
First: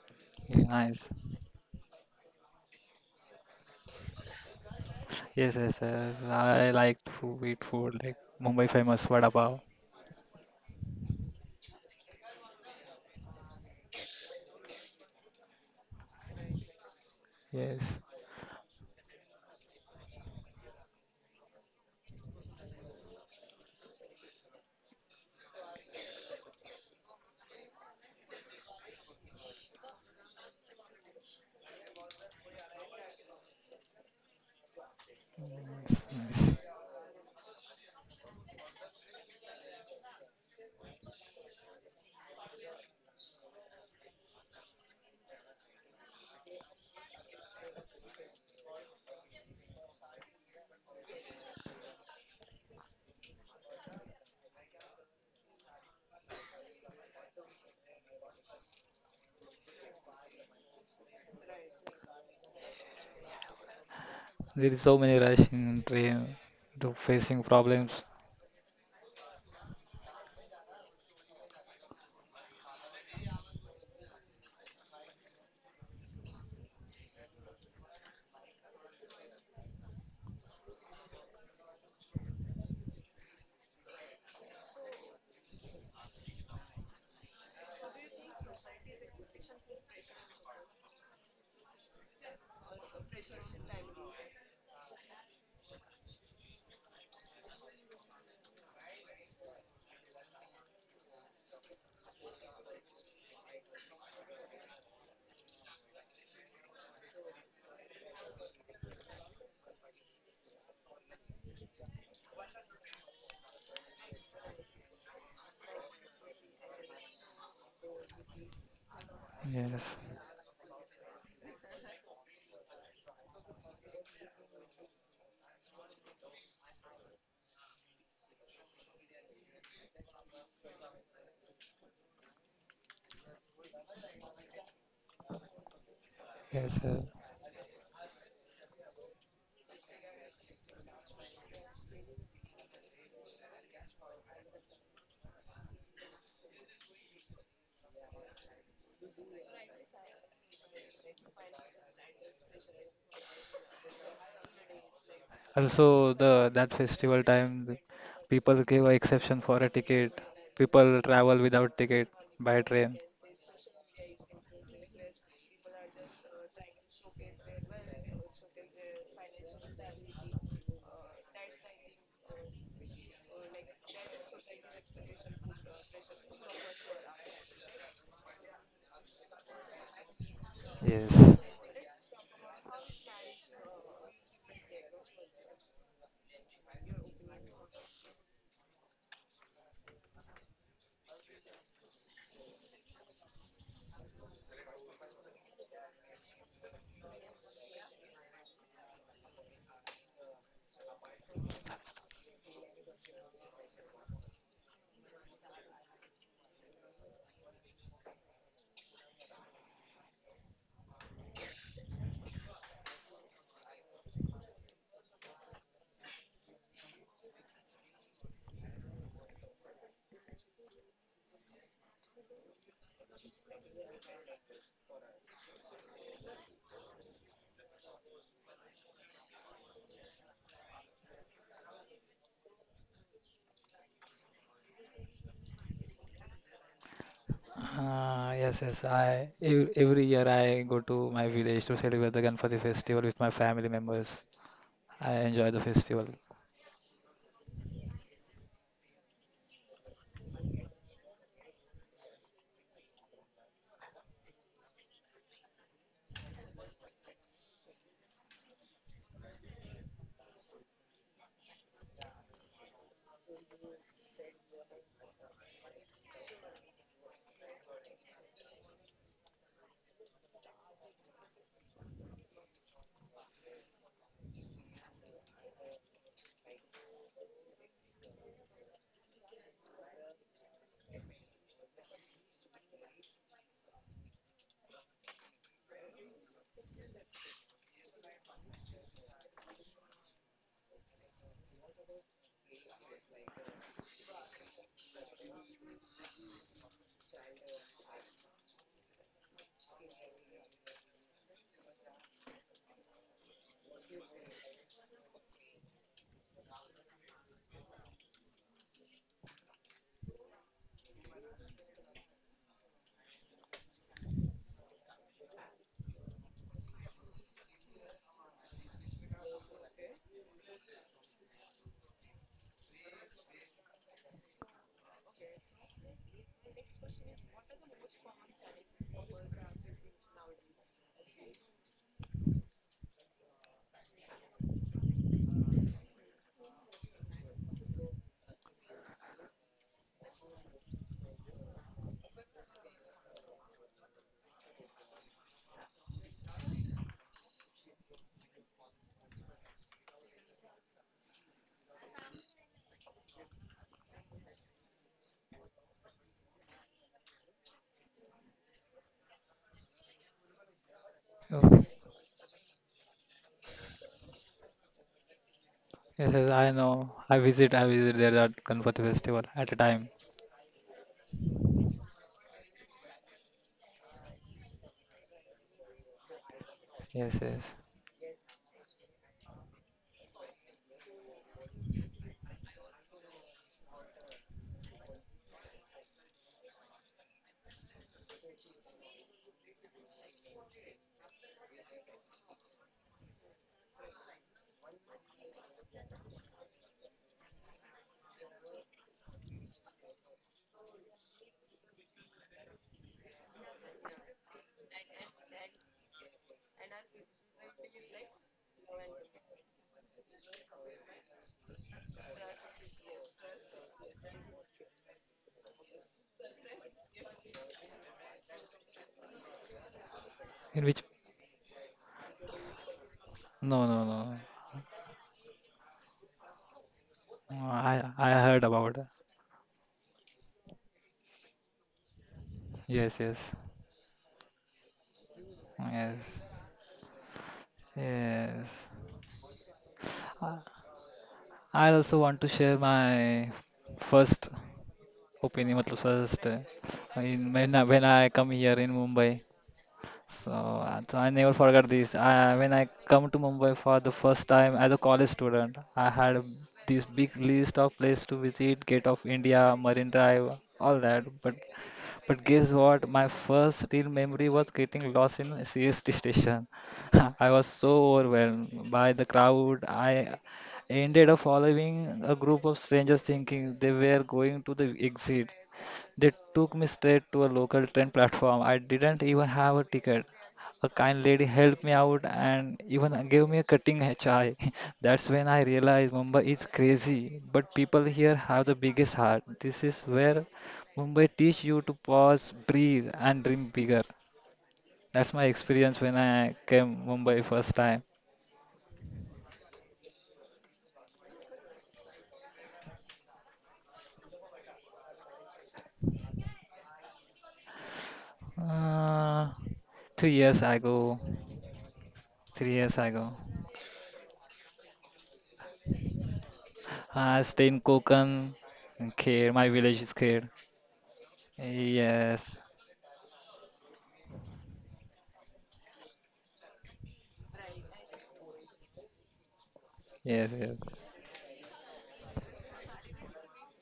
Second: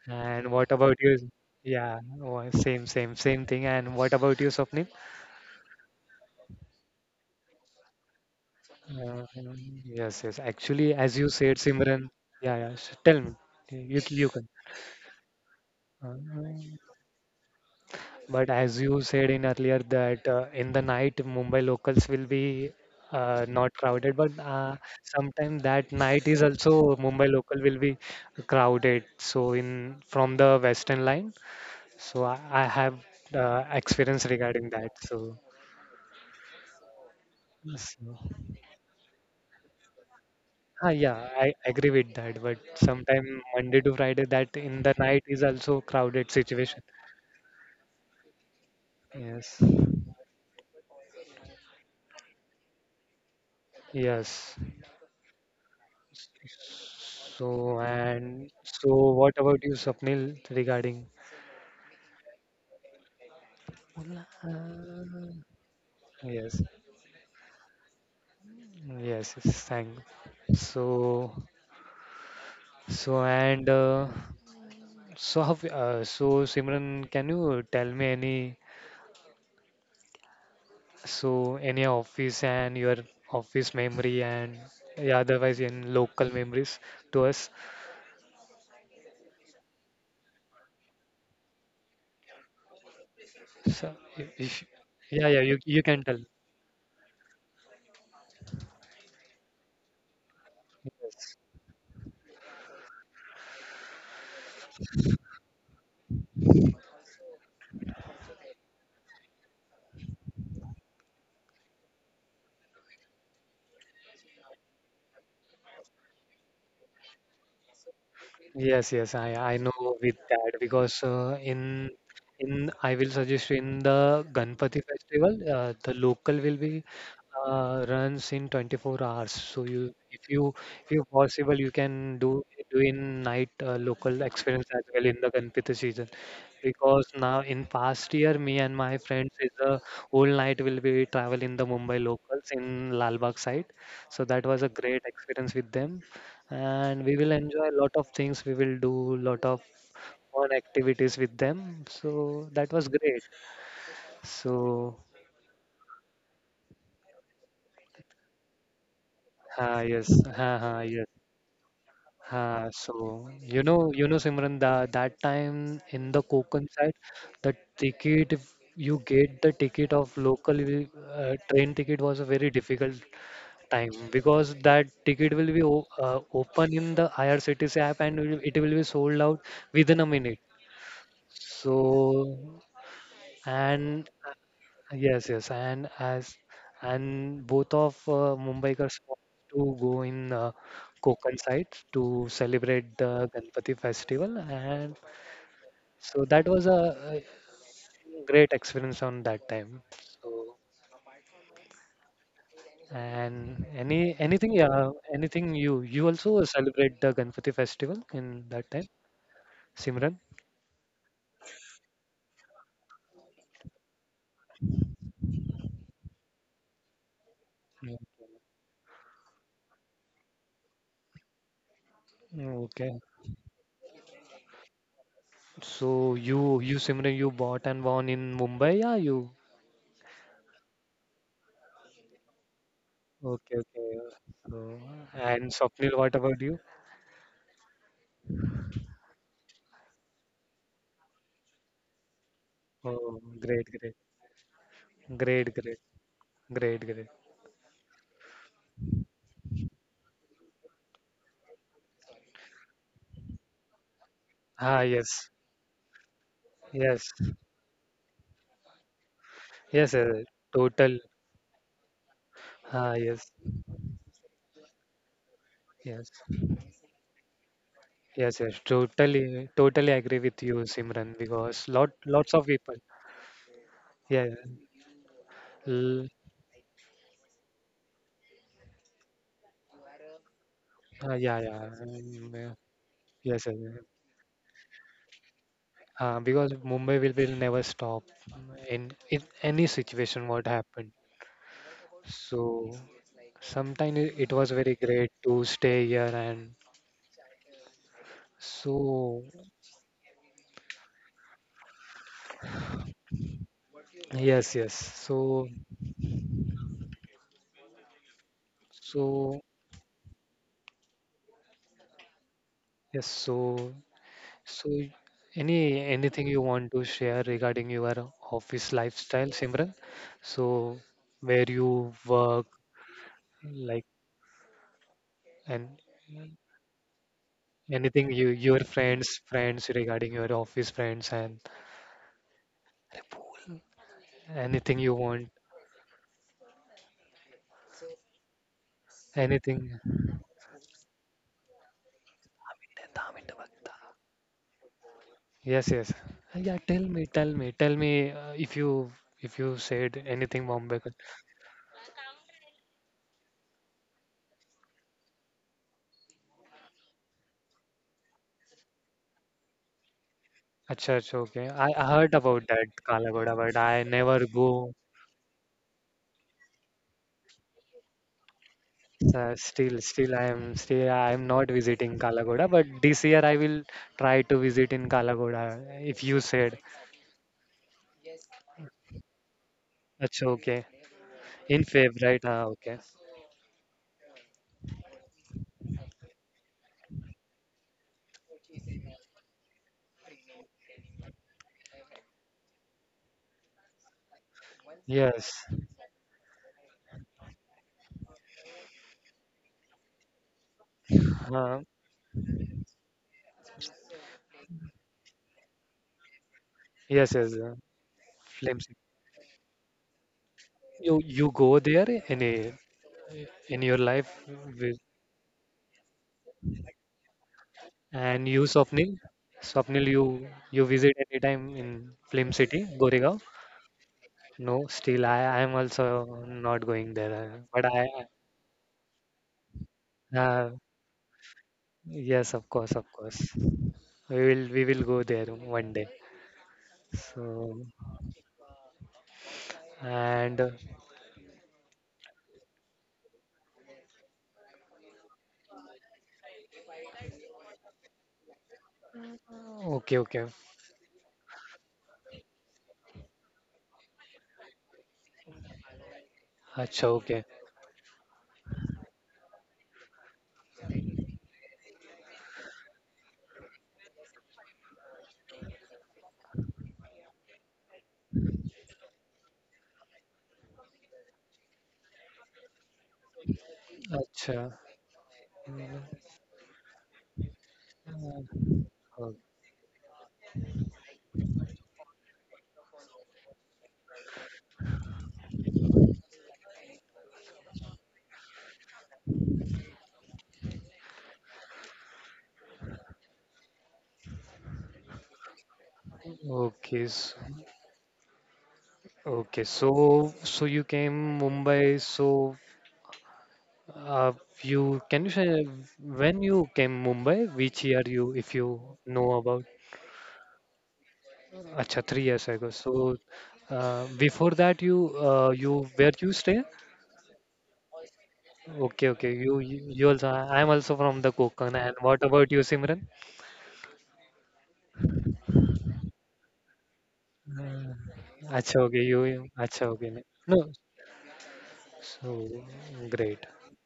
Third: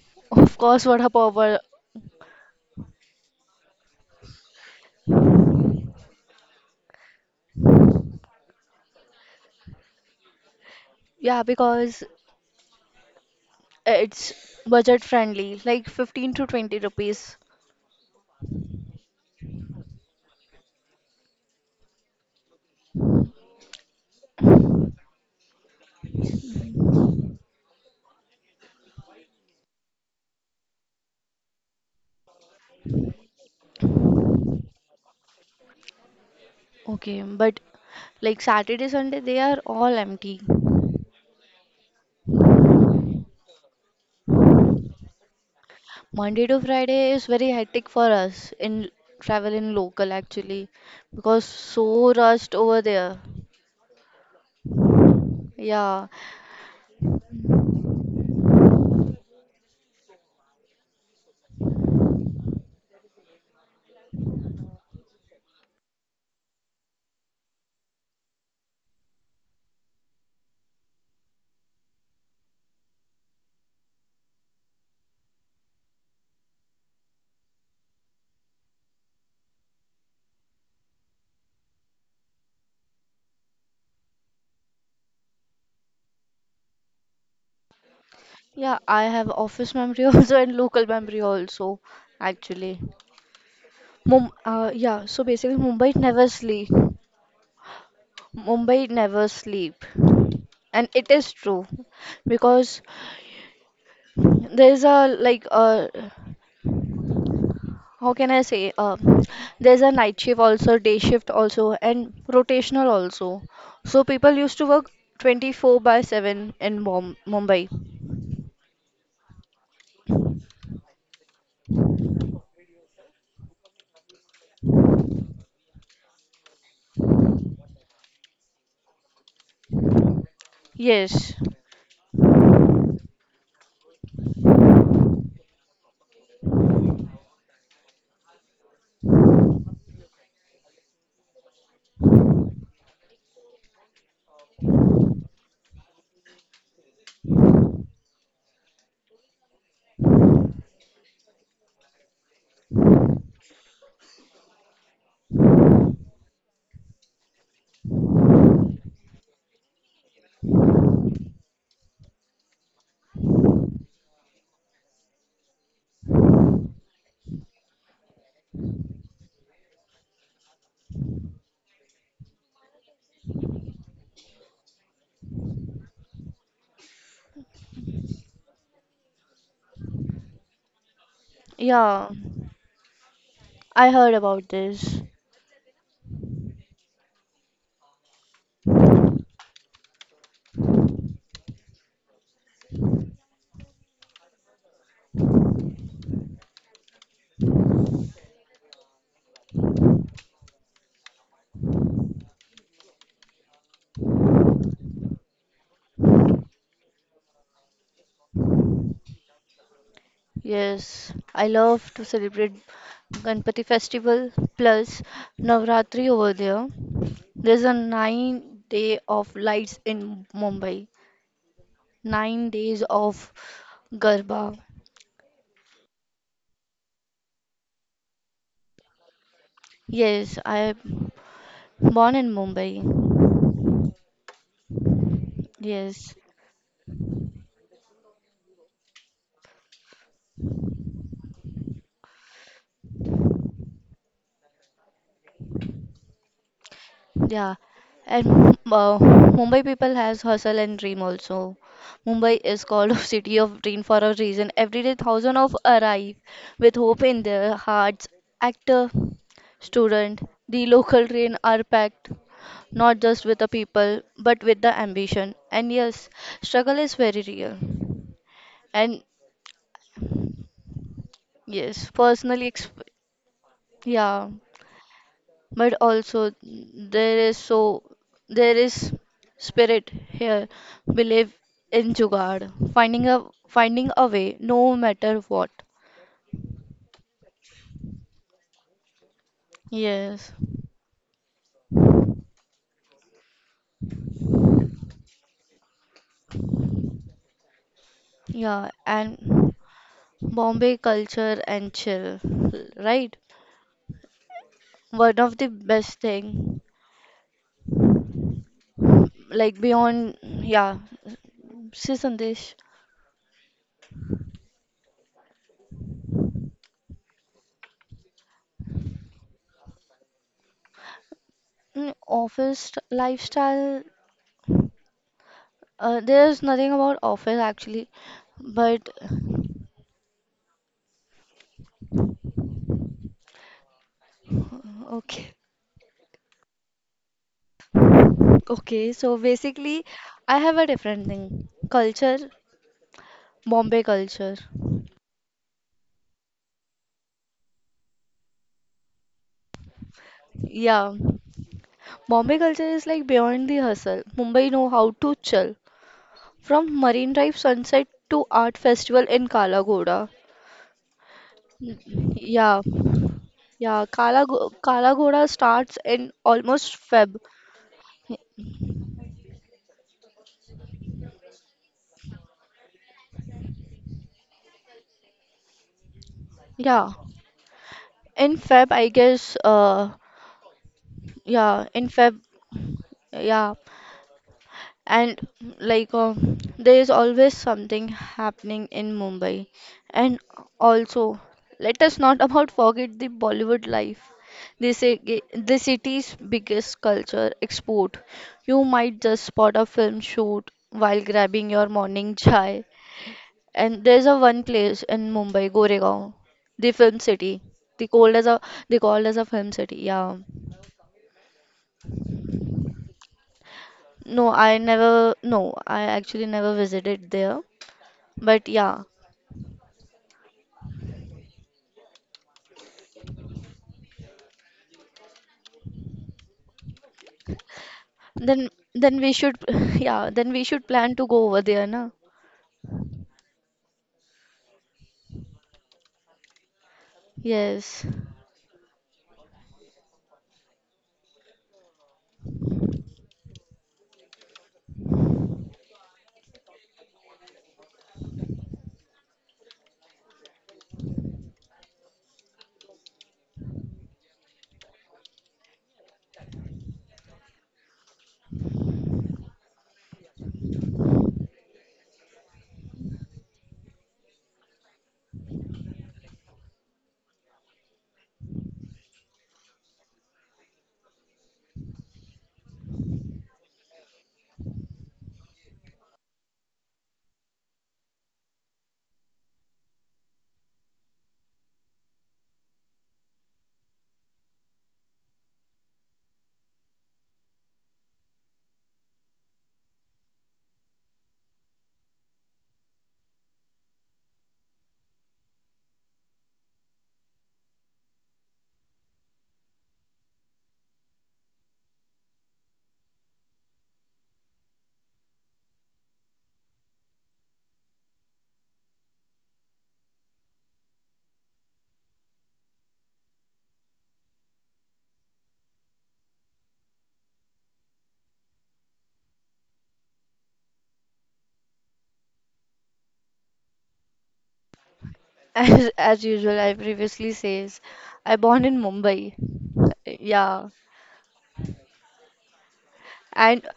[SPEAKER 1] And
[SPEAKER 2] Of
[SPEAKER 3] Yeah,
[SPEAKER 1] what
[SPEAKER 2] course,
[SPEAKER 1] about
[SPEAKER 3] nice.
[SPEAKER 2] vada
[SPEAKER 1] you?
[SPEAKER 2] pav. wa-
[SPEAKER 1] Yeah, wha- same, same, same thing. And what about you, Swapnil?
[SPEAKER 3] Yes, yes, yes. I like to eat food like Mumbai famous
[SPEAKER 1] Uh,
[SPEAKER 3] vada pav.
[SPEAKER 1] yes, yes. Actually, as you
[SPEAKER 2] Yeah,
[SPEAKER 1] said,
[SPEAKER 2] because
[SPEAKER 1] Simran. Yeah, yeah. s- Tell me. You you
[SPEAKER 2] it's
[SPEAKER 1] can.
[SPEAKER 2] budget friendly, like
[SPEAKER 1] Uh,
[SPEAKER 2] fifteen to twenty rupees.
[SPEAKER 3] Yes,
[SPEAKER 1] But as you said in earlier that uh, in the night Mumbai locals will be uh, not crowded, but uh, sometimes that night is also Mumbai local will be crowded. So in from the Western line, so I, I have uh, experience regarding that. So,
[SPEAKER 3] yes, yes.
[SPEAKER 2] Okay, but
[SPEAKER 1] so
[SPEAKER 2] like Saturday, Sunday, they are all empty.
[SPEAKER 1] ah, yeah, I agree with that. But sometime Monday to Friday, that in the night is also crowded
[SPEAKER 2] Monday to
[SPEAKER 1] situation.
[SPEAKER 2] Friday is very hectic for us in travel
[SPEAKER 1] Yes,
[SPEAKER 2] in local actually because so rushed over there.
[SPEAKER 1] yes.
[SPEAKER 2] Yeah,
[SPEAKER 1] So and so, what about you, Swapnil, regarding?
[SPEAKER 3] There is so many rush in train
[SPEAKER 1] Yes,
[SPEAKER 3] to facing problems.
[SPEAKER 1] yes, yes, thank. So, so and uh, so, how, uh, so Simran, can you tell me any so any office and your office memory and yeah, otherwise in local memories to us?
[SPEAKER 2] yeah, I have office memory also and local memory also actually.
[SPEAKER 1] So, if, if
[SPEAKER 2] Mum, uh,
[SPEAKER 1] yeah, yeah,
[SPEAKER 2] yeah,
[SPEAKER 1] you
[SPEAKER 2] so
[SPEAKER 1] you
[SPEAKER 2] basically
[SPEAKER 1] can tell.
[SPEAKER 2] Mumbai never sleep. Mumbai never sleep. And
[SPEAKER 1] Yes.
[SPEAKER 2] it is true because there is a like a how can I say? Uh, there's a night shift also, day shift also, and rotational also. So people used to work twenty-four by seven in Mum- Mumbai.
[SPEAKER 1] Yes, yes, I I know
[SPEAKER 3] Yes,
[SPEAKER 1] with that because uh, in in I will suggest you in the Ganpati festival, uh, the local will be uh, runs in twenty-four hours. So you, if you if you
[SPEAKER 2] Yes,
[SPEAKER 1] possible, you can do do in night uh, local experience as well in the Ganpati season
[SPEAKER 3] yes. Yes.
[SPEAKER 1] because now in past year, me and my friends is the whole night will be travel in the Mumbai locals in Lalbagh side. So that was a great experience with them, and we will enjoy a lot of things. We will do lot of fun activities with them. So that was great. So
[SPEAKER 3] Also, the that festival time, the people give a exception for
[SPEAKER 1] ha
[SPEAKER 3] a
[SPEAKER 1] yes,
[SPEAKER 3] ticket.
[SPEAKER 1] ha ha
[SPEAKER 3] People
[SPEAKER 1] yes.
[SPEAKER 3] travel without ticket by
[SPEAKER 1] Ha,
[SPEAKER 3] train.
[SPEAKER 1] so you know, you know, Simran, that that time in the Konkan side, the ticket if you get the ticket of local will- uh, train ticket was a very difficult time because that ticket will be o uh, open in the I R C T C app and will- it will be sold out within a minute.
[SPEAKER 3] Yes.
[SPEAKER 1] So
[SPEAKER 2] yeah, I
[SPEAKER 1] and
[SPEAKER 2] heard about this.
[SPEAKER 1] yes, yes, and as and both of uh, Mumbaikars want to go in uh, Konkan side to celebrate the Ganpati festival, and so that was a, a great experience on that time. So and any anything, yeah, anything you you also celebrate the Ganpati festival in that time, Simran?
[SPEAKER 2] Yes, I love to celebrate Ganpati festival plus Navratri over there. There's a nine day of lights in Mumbai. Nine
[SPEAKER 1] Mm,
[SPEAKER 2] days
[SPEAKER 1] okay.
[SPEAKER 2] of Garba.
[SPEAKER 1] So you you Simran you bought and won in Mumbai, yeah, you
[SPEAKER 2] Yes, I born in Mumbai.
[SPEAKER 1] okay, okay. So, and Swapnil,
[SPEAKER 2] Yes,
[SPEAKER 1] what about you?
[SPEAKER 3] Uh, yes, yes. I ev- every year I go to my village to celebrate the Ganpati festival
[SPEAKER 1] Oh,
[SPEAKER 3] with my
[SPEAKER 1] great,
[SPEAKER 3] family
[SPEAKER 1] great,
[SPEAKER 3] members. I
[SPEAKER 1] great,
[SPEAKER 3] enjoy the
[SPEAKER 1] great,
[SPEAKER 3] festival.
[SPEAKER 1] great, great.
[SPEAKER 2] yeah, and uh, Mumbai people has hustle and dream also. Mumbai is called a city of dream for a reason. Every
[SPEAKER 1] Ah,
[SPEAKER 2] day, thousand
[SPEAKER 1] yes,
[SPEAKER 2] of arrive with hope
[SPEAKER 1] yes,
[SPEAKER 2] in their hearts. Actor,
[SPEAKER 1] yes,
[SPEAKER 2] student,
[SPEAKER 1] yes,
[SPEAKER 2] the local
[SPEAKER 1] total.
[SPEAKER 2] train are packed, not
[SPEAKER 1] Ah,
[SPEAKER 2] just
[SPEAKER 1] yes,
[SPEAKER 2] with the people, but with the ambition. And yes,
[SPEAKER 1] yes,
[SPEAKER 2] struggle is very real.
[SPEAKER 1] yes, yes.
[SPEAKER 2] And
[SPEAKER 1] Totally, totally agree with you, Simran, because
[SPEAKER 2] yes,
[SPEAKER 1] lot, lots
[SPEAKER 2] personally,
[SPEAKER 1] of
[SPEAKER 2] exp
[SPEAKER 1] people. Yeah,
[SPEAKER 2] yeah.
[SPEAKER 1] yeah.
[SPEAKER 2] but
[SPEAKER 1] l-
[SPEAKER 2] also there is so there is spirit here,
[SPEAKER 1] ah,
[SPEAKER 2] believe
[SPEAKER 1] yeah, yeah.
[SPEAKER 2] in
[SPEAKER 1] Mm, yeah.
[SPEAKER 2] jugaad, finding a
[SPEAKER 1] Yes, yes. Yes.
[SPEAKER 2] finding a way no matter what.
[SPEAKER 1] Ah, because Mumbai will will never stop in in any situation
[SPEAKER 2] Yes,
[SPEAKER 1] what happened. So sometimes it was very great to stay here and
[SPEAKER 2] yeah,
[SPEAKER 1] so
[SPEAKER 2] and Bombay culture and chill, right?
[SPEAKER 1] yes, yes.
[SPEAKER 2] One of the
[SPEAKER 1] So
[SPEAKER 2] best thing,
[SPEAKER 1] so
[SPEAKER 2] like beyond, yeah, see, Sandesh.
[SPEAKER 1] yes, so so any anything you want to share regarding your office lifestyle, Simran? So where
[SPEAKER 2] Mm,
[SPEAKER 1] you work,
[SPEAKER 2] office lifestyle,
[SPEAKER 1] like and
[SPEAKER 2] uh, there's nothing about office actually
[SPEAKER 1] anything you your
[SPEAKER 2] but
[SPEAKER 1] friends friends regarding your office friends and anything you
[SPEAKER 2] okay.
[SPEAKER 1] want,
[SPEAKER 2] Okay, so basically,
[SPEAKER 1] anything.
[SPEAKER 2] I have a different thing. Culture, Bombay culture.
[SPEAKER 1] Yes, yes. Uh, Yeah, tell me, tell me, tell me uh, if you if you said anything Bombay.
[SPEAKER 2] Yeah.
[SPEAKER 1] cul-
[SPEAKER 2] Bombay culture is like beyond the hustle. Mumbai know how to chill. From Marine Drive sunset to art festival in Kala Ghoda.
[SPEAKER 1] Acha, acha, okay.
[SPEAKER 3] Okay.
[SPEAKER 1] I, I heard about
[SPEAKER 2] Yeah.
[SPEAKER 1] that Kalagoda, but I
[SPEAKER 2] Yeah, Kala
[SPEAKER 1] never
[SPEAKER 2] Go-
[SPEAKER 1] go.
[SPEAKER 2] Kala Ghoda starts in
[SPEAKER 3] Yes, yes, I
[SPEAKER 2] almost
[SPEAKER 3] know.
[SPEAKER 2] Feb.
[SPEAKER 3] I visit, I visit there at Ganpati festival
[SPEAKER 1] Uh,
[SPEAKER 3] at a
[SPEAKER 1] still,
[SPEAKER 3] time.
[SPEAKER 1] still, I am still I am not visiting Kalagoda, but this year I will try to visit in Kalagoda. If you said,
[SPEAKER 2] Yeah.
[SPEAKER 3] Yes, yes.
[SPEAKER 2] In Feb, I guess, uh,
[SPEAKER 1] acha, okay,
[SPEAKER 2] yeah,
[SPEAKER 1] in
[SPEAKER 2] in
[SPEAKER 1] Feb,
[SPEAKER 2] Feb,
[SPEAKER 1] right? Ah, okay.
[SPEAKER 2] yeah, and like uh, there is always something happening in Mumbai, and also let us not about forget the Bollywood life, the, ci-
[SPEAKER 1] Yes.
[SPEAKER 2] the city's biggest culture export. You might just spot a film shoot while grabbing
[SPEAKER 1] Uh,
[SPEAKER 2] your morning chai. And there's a one place in Mumbai, Goregaon, the film
[SPEAKER 1] yes,
[SPEAKER 2] city.
[SPEAKER 1] yes. Uh,
[SPEAKER 2] they called as a
[SPEAKER 1] flames.
[SPEAKER 2] they called as a film city, yeah.
[SPEAKER 1] You you go there in a, in your life?
[SPEAKER 2] No i never no, I actually never visited there
[SPEAKER 1] And you,
[SPEAKER 2] but yeah.
[SPEAKER 1] Swapnil? Swapnil, you you
[SPEAKER 3] In which?
[SPEAKER 1] visit anytime in Film City, Goregaon?
[SPEAKER 3] No, no, no.
[SPEAKER 1] No, still I I am also not going there.
[SPEAKER 3] Uh,
[SPEAKER 1] uh, But I
[SPEAKER 3] I I
[SPEAKER 2] Then
[SPEAKER 3] heard about.
[SPEAKER 2] then we should yeah, then we
[SPEAKER 1] uh,
[SPEAKER 2] should plan to go over there, na?
[SPEAKER 1] yes, of course, of
[SPEAKER 3] Yes,
[SPEAKER 1] course.
[SPEAKER 3] yes,
[SPEAKER 1] We will we will go there one day.
[SPEAKER 3] yes,
[SPEAKER 1] So
[SPEAKER 2] Yes.
[SPEAKER 3] yes. I
[SPEAKER 1] and uh,
[SPEAKER 3] I also want to share my first opinion, मतलब first uh, in when I, when I come here in Mumbai.
[SPEAKER 1] okay, okay.
[SPEAKER 3] So, uh, so I never forgot this. I, when I come to Mumbai for the first time as a college student, I had
[SPEAKER 1] Acha,
[SPEAKER 3] this big
[SPEAKER 1] okay.
[SPEAKER 3] list of places to visit, Gate of India, Marine Drive, all that. But but guess what? My first real memory was getting lost in C S T station. I was so overwhelmed by the crowd. I ended up following a group of strangers thinking they were going to
[SPEAKER 1] Acha.
[SPEAKER 3] the exit,
[SPEAKER 1] Mm,
[SPEAKER 3] they took me straight to a local train platform. I didn't
[SPEAKER 1] uh,
[SPEAKER 3] even have a ticket. A kind lady helped me out and even gave me a cutting a chai. That's when I realized Mumbai is crazy, but people here have the biggest heart. This is where Mumbai teach you to pause, breathe, and dream bigger. That's my experience when I
[SPEAKER 1] okay,
[SPEAKER 3] came
[SPEAKER 1] s-
[SPEAKER 3] Mumbai first time.
[SPEAKER 1] okay. So so you came Mumbai. So Uh, you can you say when you came Mumbai? Which year you, if you know
[SPEAKER 3] Uh,
[SPEAKER 1] about?
[SPEAKER 3] three years ago,
[SPEAKER 1] Acha, three years ago.
[SPEAKER 3] Three years
[SPEAKER 1] So
[SPEAKER 3] ago.
[SPEAKER 1] uh, before that, you uh, you where you stay?
[SPEAKER 3] I stay in Konkan,
[SPEAKER 1] Okay, okay.
[SPEAKER 3] Kher.
[SPEAKER 1] You
[SPEAKER 3] My
[SPEAKER 1] you
[SPEAKER 3] village
[SPEAKER 1] you
[SPEAKER 3] is
[SPEAKER 1] also.
[SPEAKER 3] Kher.
[SPEAKER 1] I am also from the Konkan. And what about
[SPEAKER 3] Yes,
[SPEAKER 1] you, Simran?
[SPEAKER 2] As as usual, I previously says,
[SPEAKER 1] Uh,
[SPEAKER 2] I
[SPEAKER 1] Acha,
[SPEAKER 2] born in
[SPEAKER 1] okay. You you-
[SPEAKER 2] Mumbai.
[SPEAKER 1] acha, okay.
[SPEAKER 3] yes,
[SPEAKER 1] No,
[SPEAKER 3] yes.
[SPEAKER 2] Yeah.
[SPEAKER 1] so great.
[SPEAKER 2] And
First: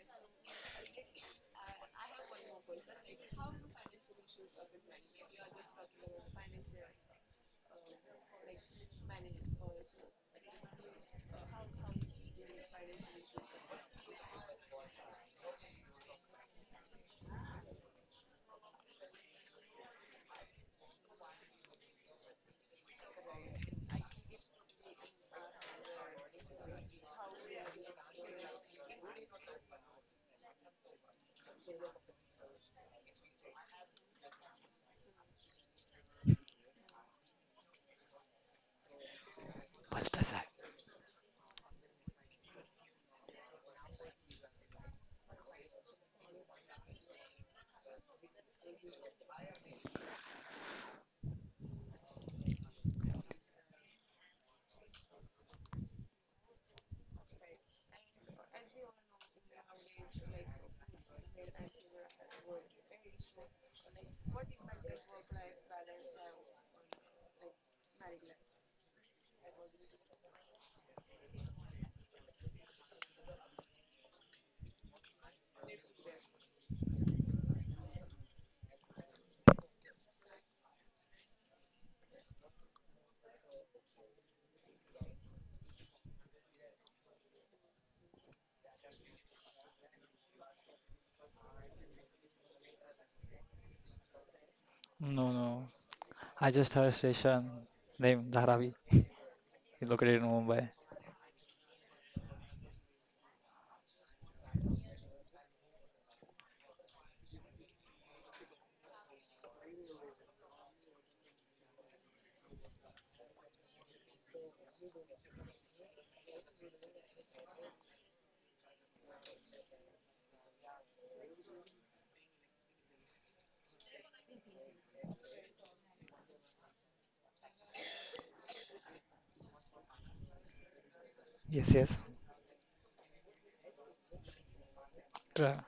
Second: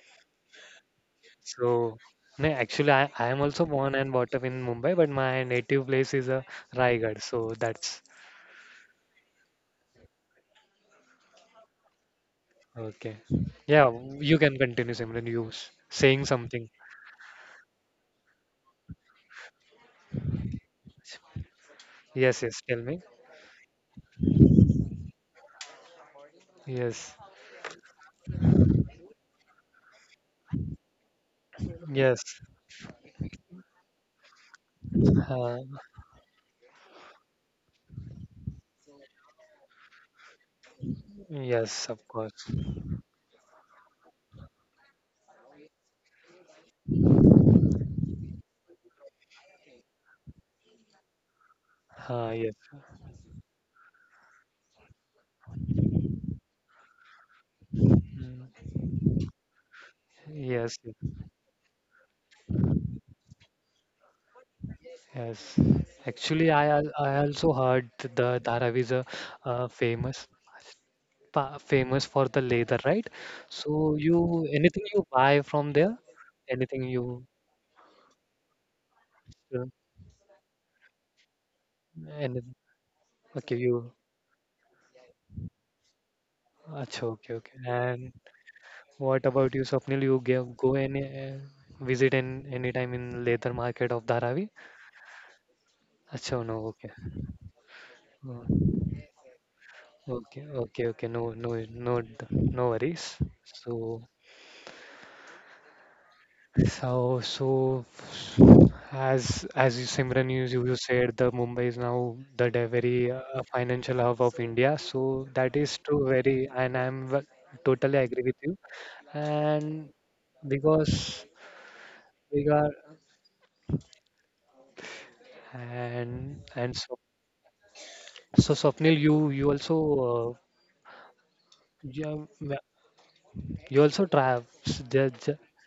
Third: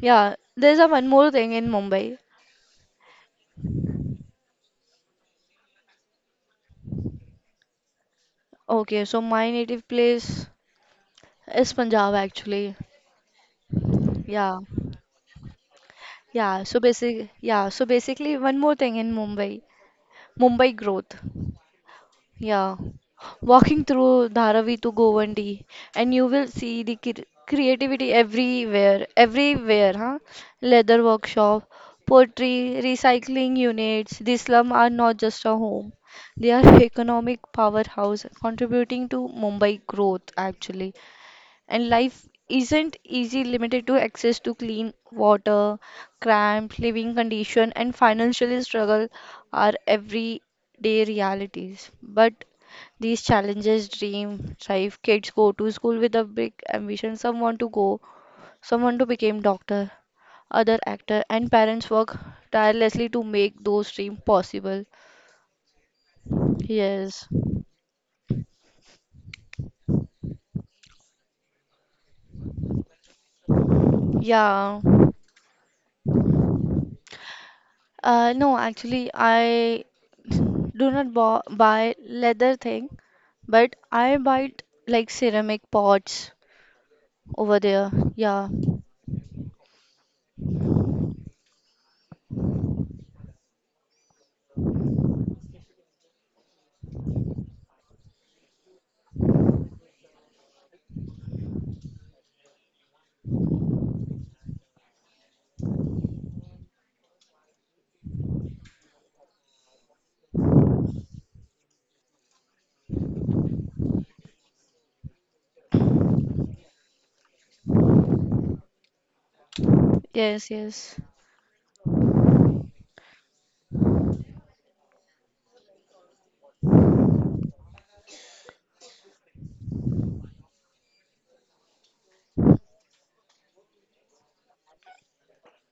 [SPEAKER 2] yeah, there's a one more thing in
[SPEAKER 1] So
[SPEAKER 2] Mumbai.
[SPEAKER 1] no, actually, I I am also born and brought up in Mumbai, but my native place is uh, Raigad. So that's
[SPEAKER 2] Okay, so my native place is Punjab actually.
[SPEAKER 1] okay. Yeah, you
[SPEAKER 2] Yeah.
[SPEAKER 1] can continue, Simran. You s- saying
[SPEAKER 2] Yeah, so
[SPEAKER 1] something.
[SPEAKER 2] basic yeah, so basically, one more thing in Mumbai. Mumbai growth.
[SPEAKER 1] Yes,
[SPEAKER 2] Yeah,
[SPEAKER 1] yes, tell me.
[SPEAKER 2] walking through Dharavi to Govandi, and you will see the
[SPEAKER 1] Yes,
[SPEAKER 2] cre- creativity everywhere, everywhere, huh? Leather workshop,
[SPEAKER 1] yes,
[SPEAKER 2] pottery, recycling units. The slum are not
[SPEAKER 1] uh,
[SPEAKER 2] just a home; they are economic powerhouse, contributing to
[SPEAKER 3] What?
[SPEAKER 2] Mumbai growth actually.
[SPEAKER 1] yes, of
[SPEAKER 2] And
[SPEAKER 1] course.
[SPEAKER 2] life isn't easy, limited to access to clean water, cramped living condition and financial struggle are everyday realities.
[SPEAKER 1] Uh,
[SPEAKER 2] But
[SPEAKER 1] yes,
[SPEAKER 2] these challenges, dream, thrive, kids go to school with a big ambition, someone to go,
[SPEAKER 1] mm,
[SPEAKER 2] someone to become doctor, other
[SPEAKER 1] yes,
[SPEAKER 2] actor and parents work tirelessly to make those dreams possible.
[SPEAKER 1] yes. Actually, I al- I
[SPEAKER 2] Yes.
[SPEAKER 1] also heard the Dharavi is a uh, famous pa famous for the leather, right? So you
[SPEAKER 2] Yeah.
[SPEAKER 1] anything you buy from there, anything you,
[SPEAKER 2] Uh, no, actually,
[SPEAKER 1] uh,
[SPEAKER 2] I do not bo- buy leather
[SPEAKER 1] anything.
[SPEAKER 2] thing,
[SPEAKER 1] Okay,
[SPEAKER 2] but
[SPEAKER 1] you.
[SPEAKER 2] I buy like ceramic pots
[SPEAKER 1] Achha, okay, okay.
[SPEAKER 2] over there.
[SPEAKER 1] And
[SPEAKER 2] Yeah,
[SPEAKER 1] what about you, Swapnil? You gave, go and uh, visit in anytime in leather market of Dharavi?
[SPEAKER 3] No, no.
[SPEAKER 1] Achha,
[SPEAKER 3] I
[SPEAKER 1] no,
[SPEAKER 3] just
[SPEAKER 1] okay.
[SPEAKER 3] heard station named
[SPEAKER 1] Oh,
[SPEAKER 3] Dharavi, is located in
[SPEAKER 1] okay,
[SPEAKER 3] Mumbai.
[SPEAKER 1] okay, okay. No, no, no, d- no worries. So, so, so, as as you Simran, you, you said, the Mumbai is now the de- very uh, financial hub of India. So that is true, very, and I'm w- totally agree with you. And
[SPEAKER 2] yes, yes.
[SPEAKER 1] because we are and and so so Swapnil, you you also uh,
[SPEAKER 3] Yes, yes.
[SPEAKER 1] you, have ma- you also travel
[SPEAKER 3] Tra-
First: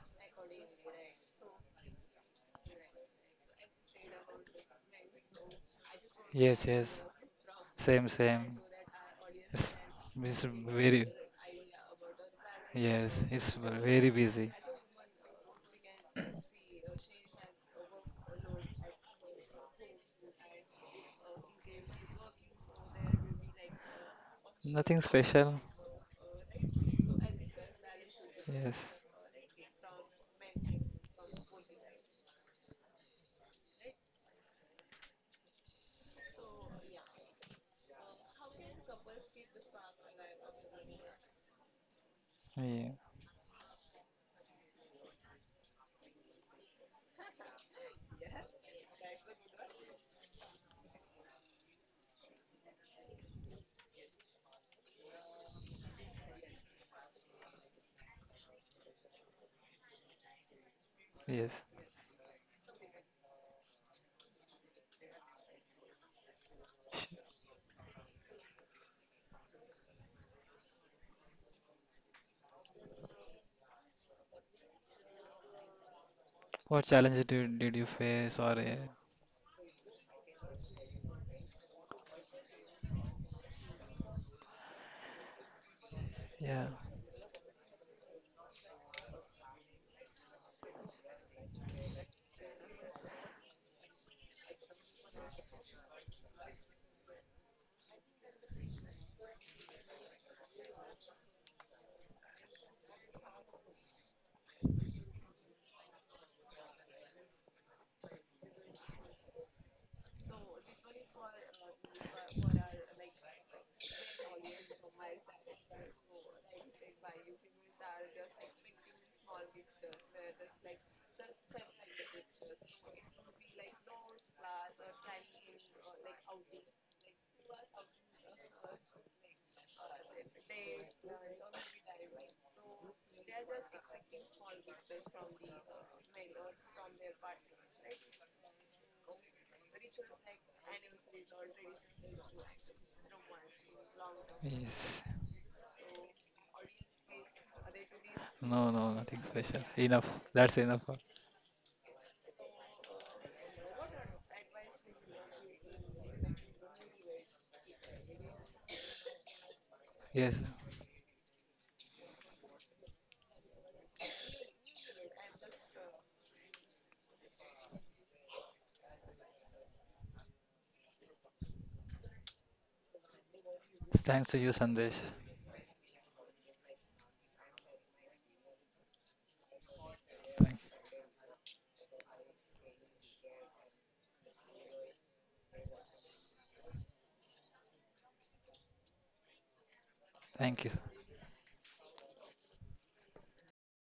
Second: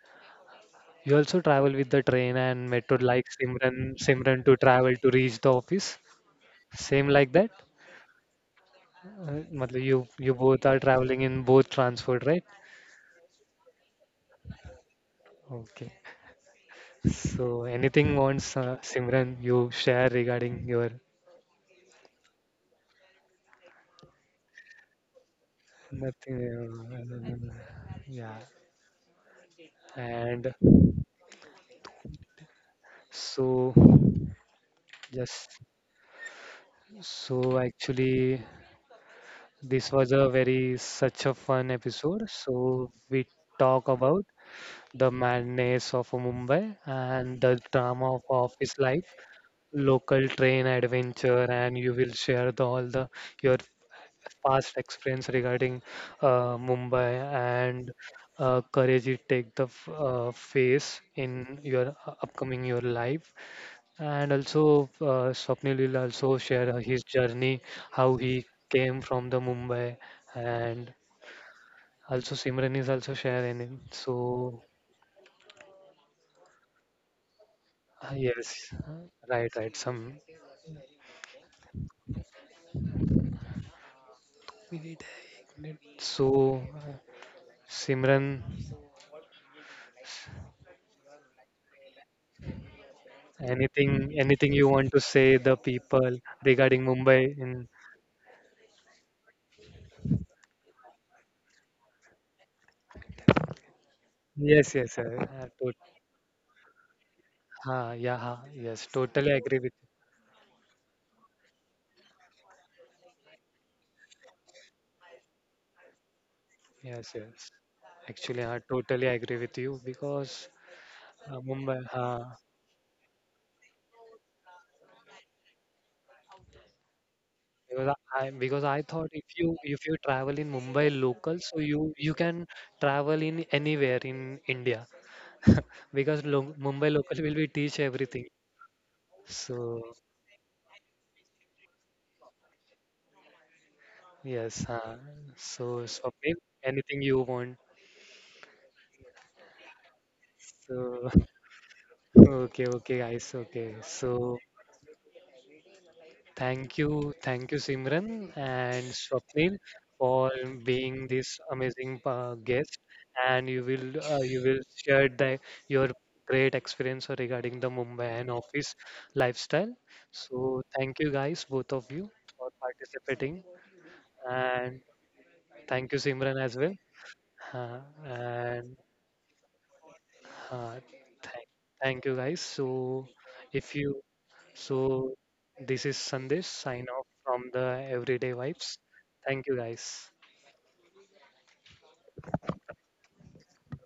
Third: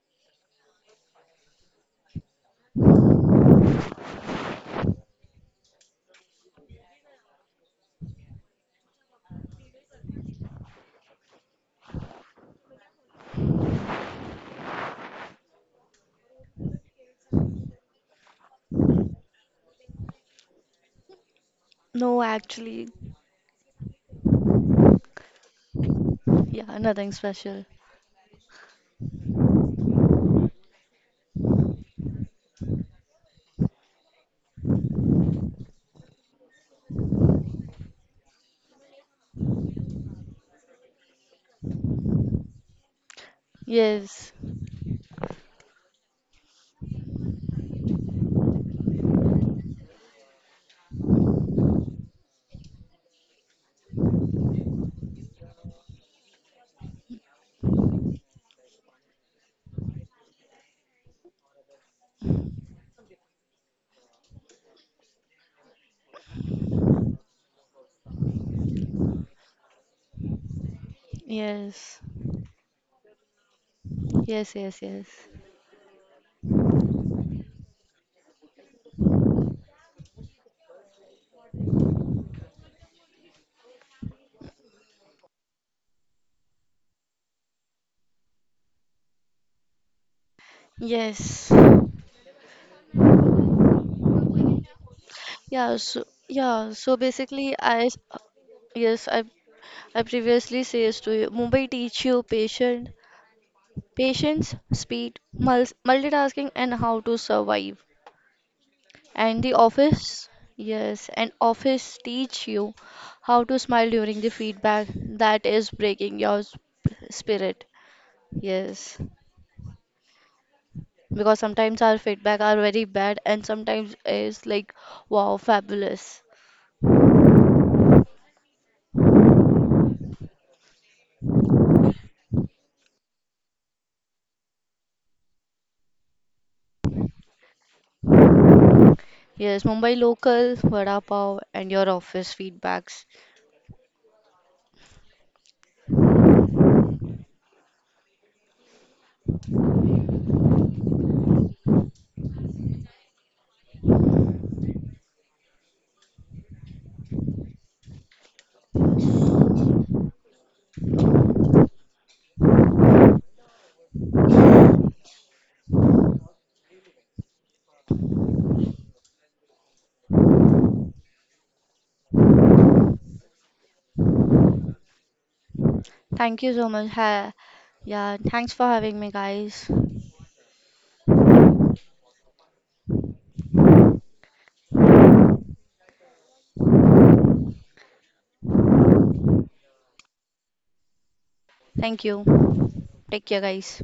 [SPEAKER 1] you also travel with the train and metro like Simran Simran to travel to reach the office.
[SPEAKER 3] Yes, yes.
[SPEAKER 1] Same like that.
[SPEAKER 3] Same, same.
[SPEAKER 1] Uh,
[SPEAKER 3] It's,
[SPEAKER 1] matlab you you
[SPEAKER 3] it's
[SPEAKER 1] both are
[SPEAKER 3] very,
[SPEAKER 1] traveling in both transport, right?
[SPEAKER 3] yes, it's very busy.
[SPEAKER 1] Okay. So anything wants uh, Simran you share regarding your
[SPEAKER 2] No, actually,
[SPEAKER 3] Nothing special.
[SPEAKER 2] yeah, nothing
[SPEAKER 1] nothing.
[SPEAKER 2] special.
[SPEAKER 1] Uh, yeah.
[SPEAKER 3] Yes.
[SPEAKER 1] And so just so actually. This was a very such a fun episode.
[SPEAKER 3] Yeah.
[SPEAKER 1] So we talk about
[SPEAKER 2] Yes,
[SPEAKER 1] the madness of Mumbai and the drama of office life, local train adventure, and you will share the, all the your past experience regarding uh, Mumbai and uh, courage you take the f- uh, face in
[SPEAKER 3] Yes.
[SPEAKER 1] your u- upcoming your life. And also, uh, Swapnil will also share uh, his
[SPEAKER 3] Sh-
[SPEAKER 1] journey, how he came from the Mumbai and
[SPEAKER 2] yes,
[SPEAKER 1] also, Simran is also sharing it.
[SPEAKER 2] yes,
[SPEAKER 1] So,
[SPEAKER 2] yes, yes,
[SPEAKER 3] What challenge did, did you
[SPEAKER 1] uh,
[SPEAKER 3] face or
[SPEAKER 1] yes,
[SPEAKER 3] uh,
[SPEAKER 1] uh, right, right. Some. So, uh,
[SPEAKER 3] yeah,
[SPEAKER 1] Simran,
[SPEAKER 2] yes.
[SPEAKER 1] anything, anything you want to say the
[SPEAKER 2] Yeah,
[SPEAKER 1] people
[SPEAKER 2] so
[SPEAKER 1] regarding
[SPEAKER 2] yeah, so
[SPEAKER 1] Mumbai? In
[SPEAKER 2] basically, I s- yes, I I previously says to you, Mumbai teach you patient patience,
[SPEAKER 1] yes, yes,
[SPEAKER 2] speed,
[SPEAKER 1] sir. Uh,
[SPEAKER 2] mul-
[SPEAKER 1] to,
[SPEAKER 2] multitasking, and how to survive.
[SPEAKER 1] ha, yeah, ha, yes. Totally
[SPEAKER 2] And the
[SPEAKER 1] agree with
[SPEAKER 2] office, yes, and office teach you how to smile during the feedback that is breaking your sp-
[SPEAKER 1] you. Yes, yes.
[SPEAKER 2] spirit.
[SPEAKER 1] Actually, I
[SPEAKER 2] Yes,
[SPEAKER 1] totally agree with you because
[SPEAKER 2] because
[SPEAKER 1] uh,
[SPEAKER 2] sometimes
[SPEAKER 1] Mumbai.
[SPEAKER 2] our feedback
[SPEAKER 1] Ha,
[SPEAKER 2] are very bad, and sometimes is like wow, fabulous.
[SPEAKER 1] because I I- because I thought if you if you travel in Mumbai local, so you you can travel in anywhere in India because lo Mumbai local will be teach everything.
[SPEAKER 2] Yes,
[SPEAKER 1] So
[SPEAKER 2] Mumbai local, vada pav, and your office feedbacks.
[SPEAKER 1] yes, uh,
[SPEAKER 3] yes.
[SPEAKER 1] so Swapnil, anything you want?
[SPEAKER 3] No, no, nothing special. Enough. That's enough.
[SPEAKER 1] So okay, okay, guys, okay. So thank you, thank you, Simran and Swapnil, for
[SPEAKER 3] Yes.
[SPEAKER 1] being this amazing uh, guest. And you will uh, you will share the, your great experience regarding the Mumbai and office lifestyle. So thank you guys, both of you, for participating,
[SPEAKER 3] Thanks to you,
[SPEAKER 1] and
[SPEAKER 3] Sandesh.
[SPEAKER 1] thank you,
[SPEAKER 2] Thank
[SPEAKER 1] Simran,
[SPEAKER 2] you
[SPEAKER 1] as
[SPEAKER 2] so
[SPEAKER 1] well.
[SPEAKER 2] much. Ha-
[SPEAKER 1] Uh,
[SPEAKER 2] yeah, thanks for
[SPEAKER 1] and
[SPEAKER 2] having me, guys.
[SPEAKER 3] Thank,
[SPEAKER 1] uh, thank, thank you guys. So if you so, this is Sandesh sign off from the Everyday Vibes. Thank you, guys.
[SPEAKER 3] Thank you.
[SPEAKER 2] Thank you. Take care, guys.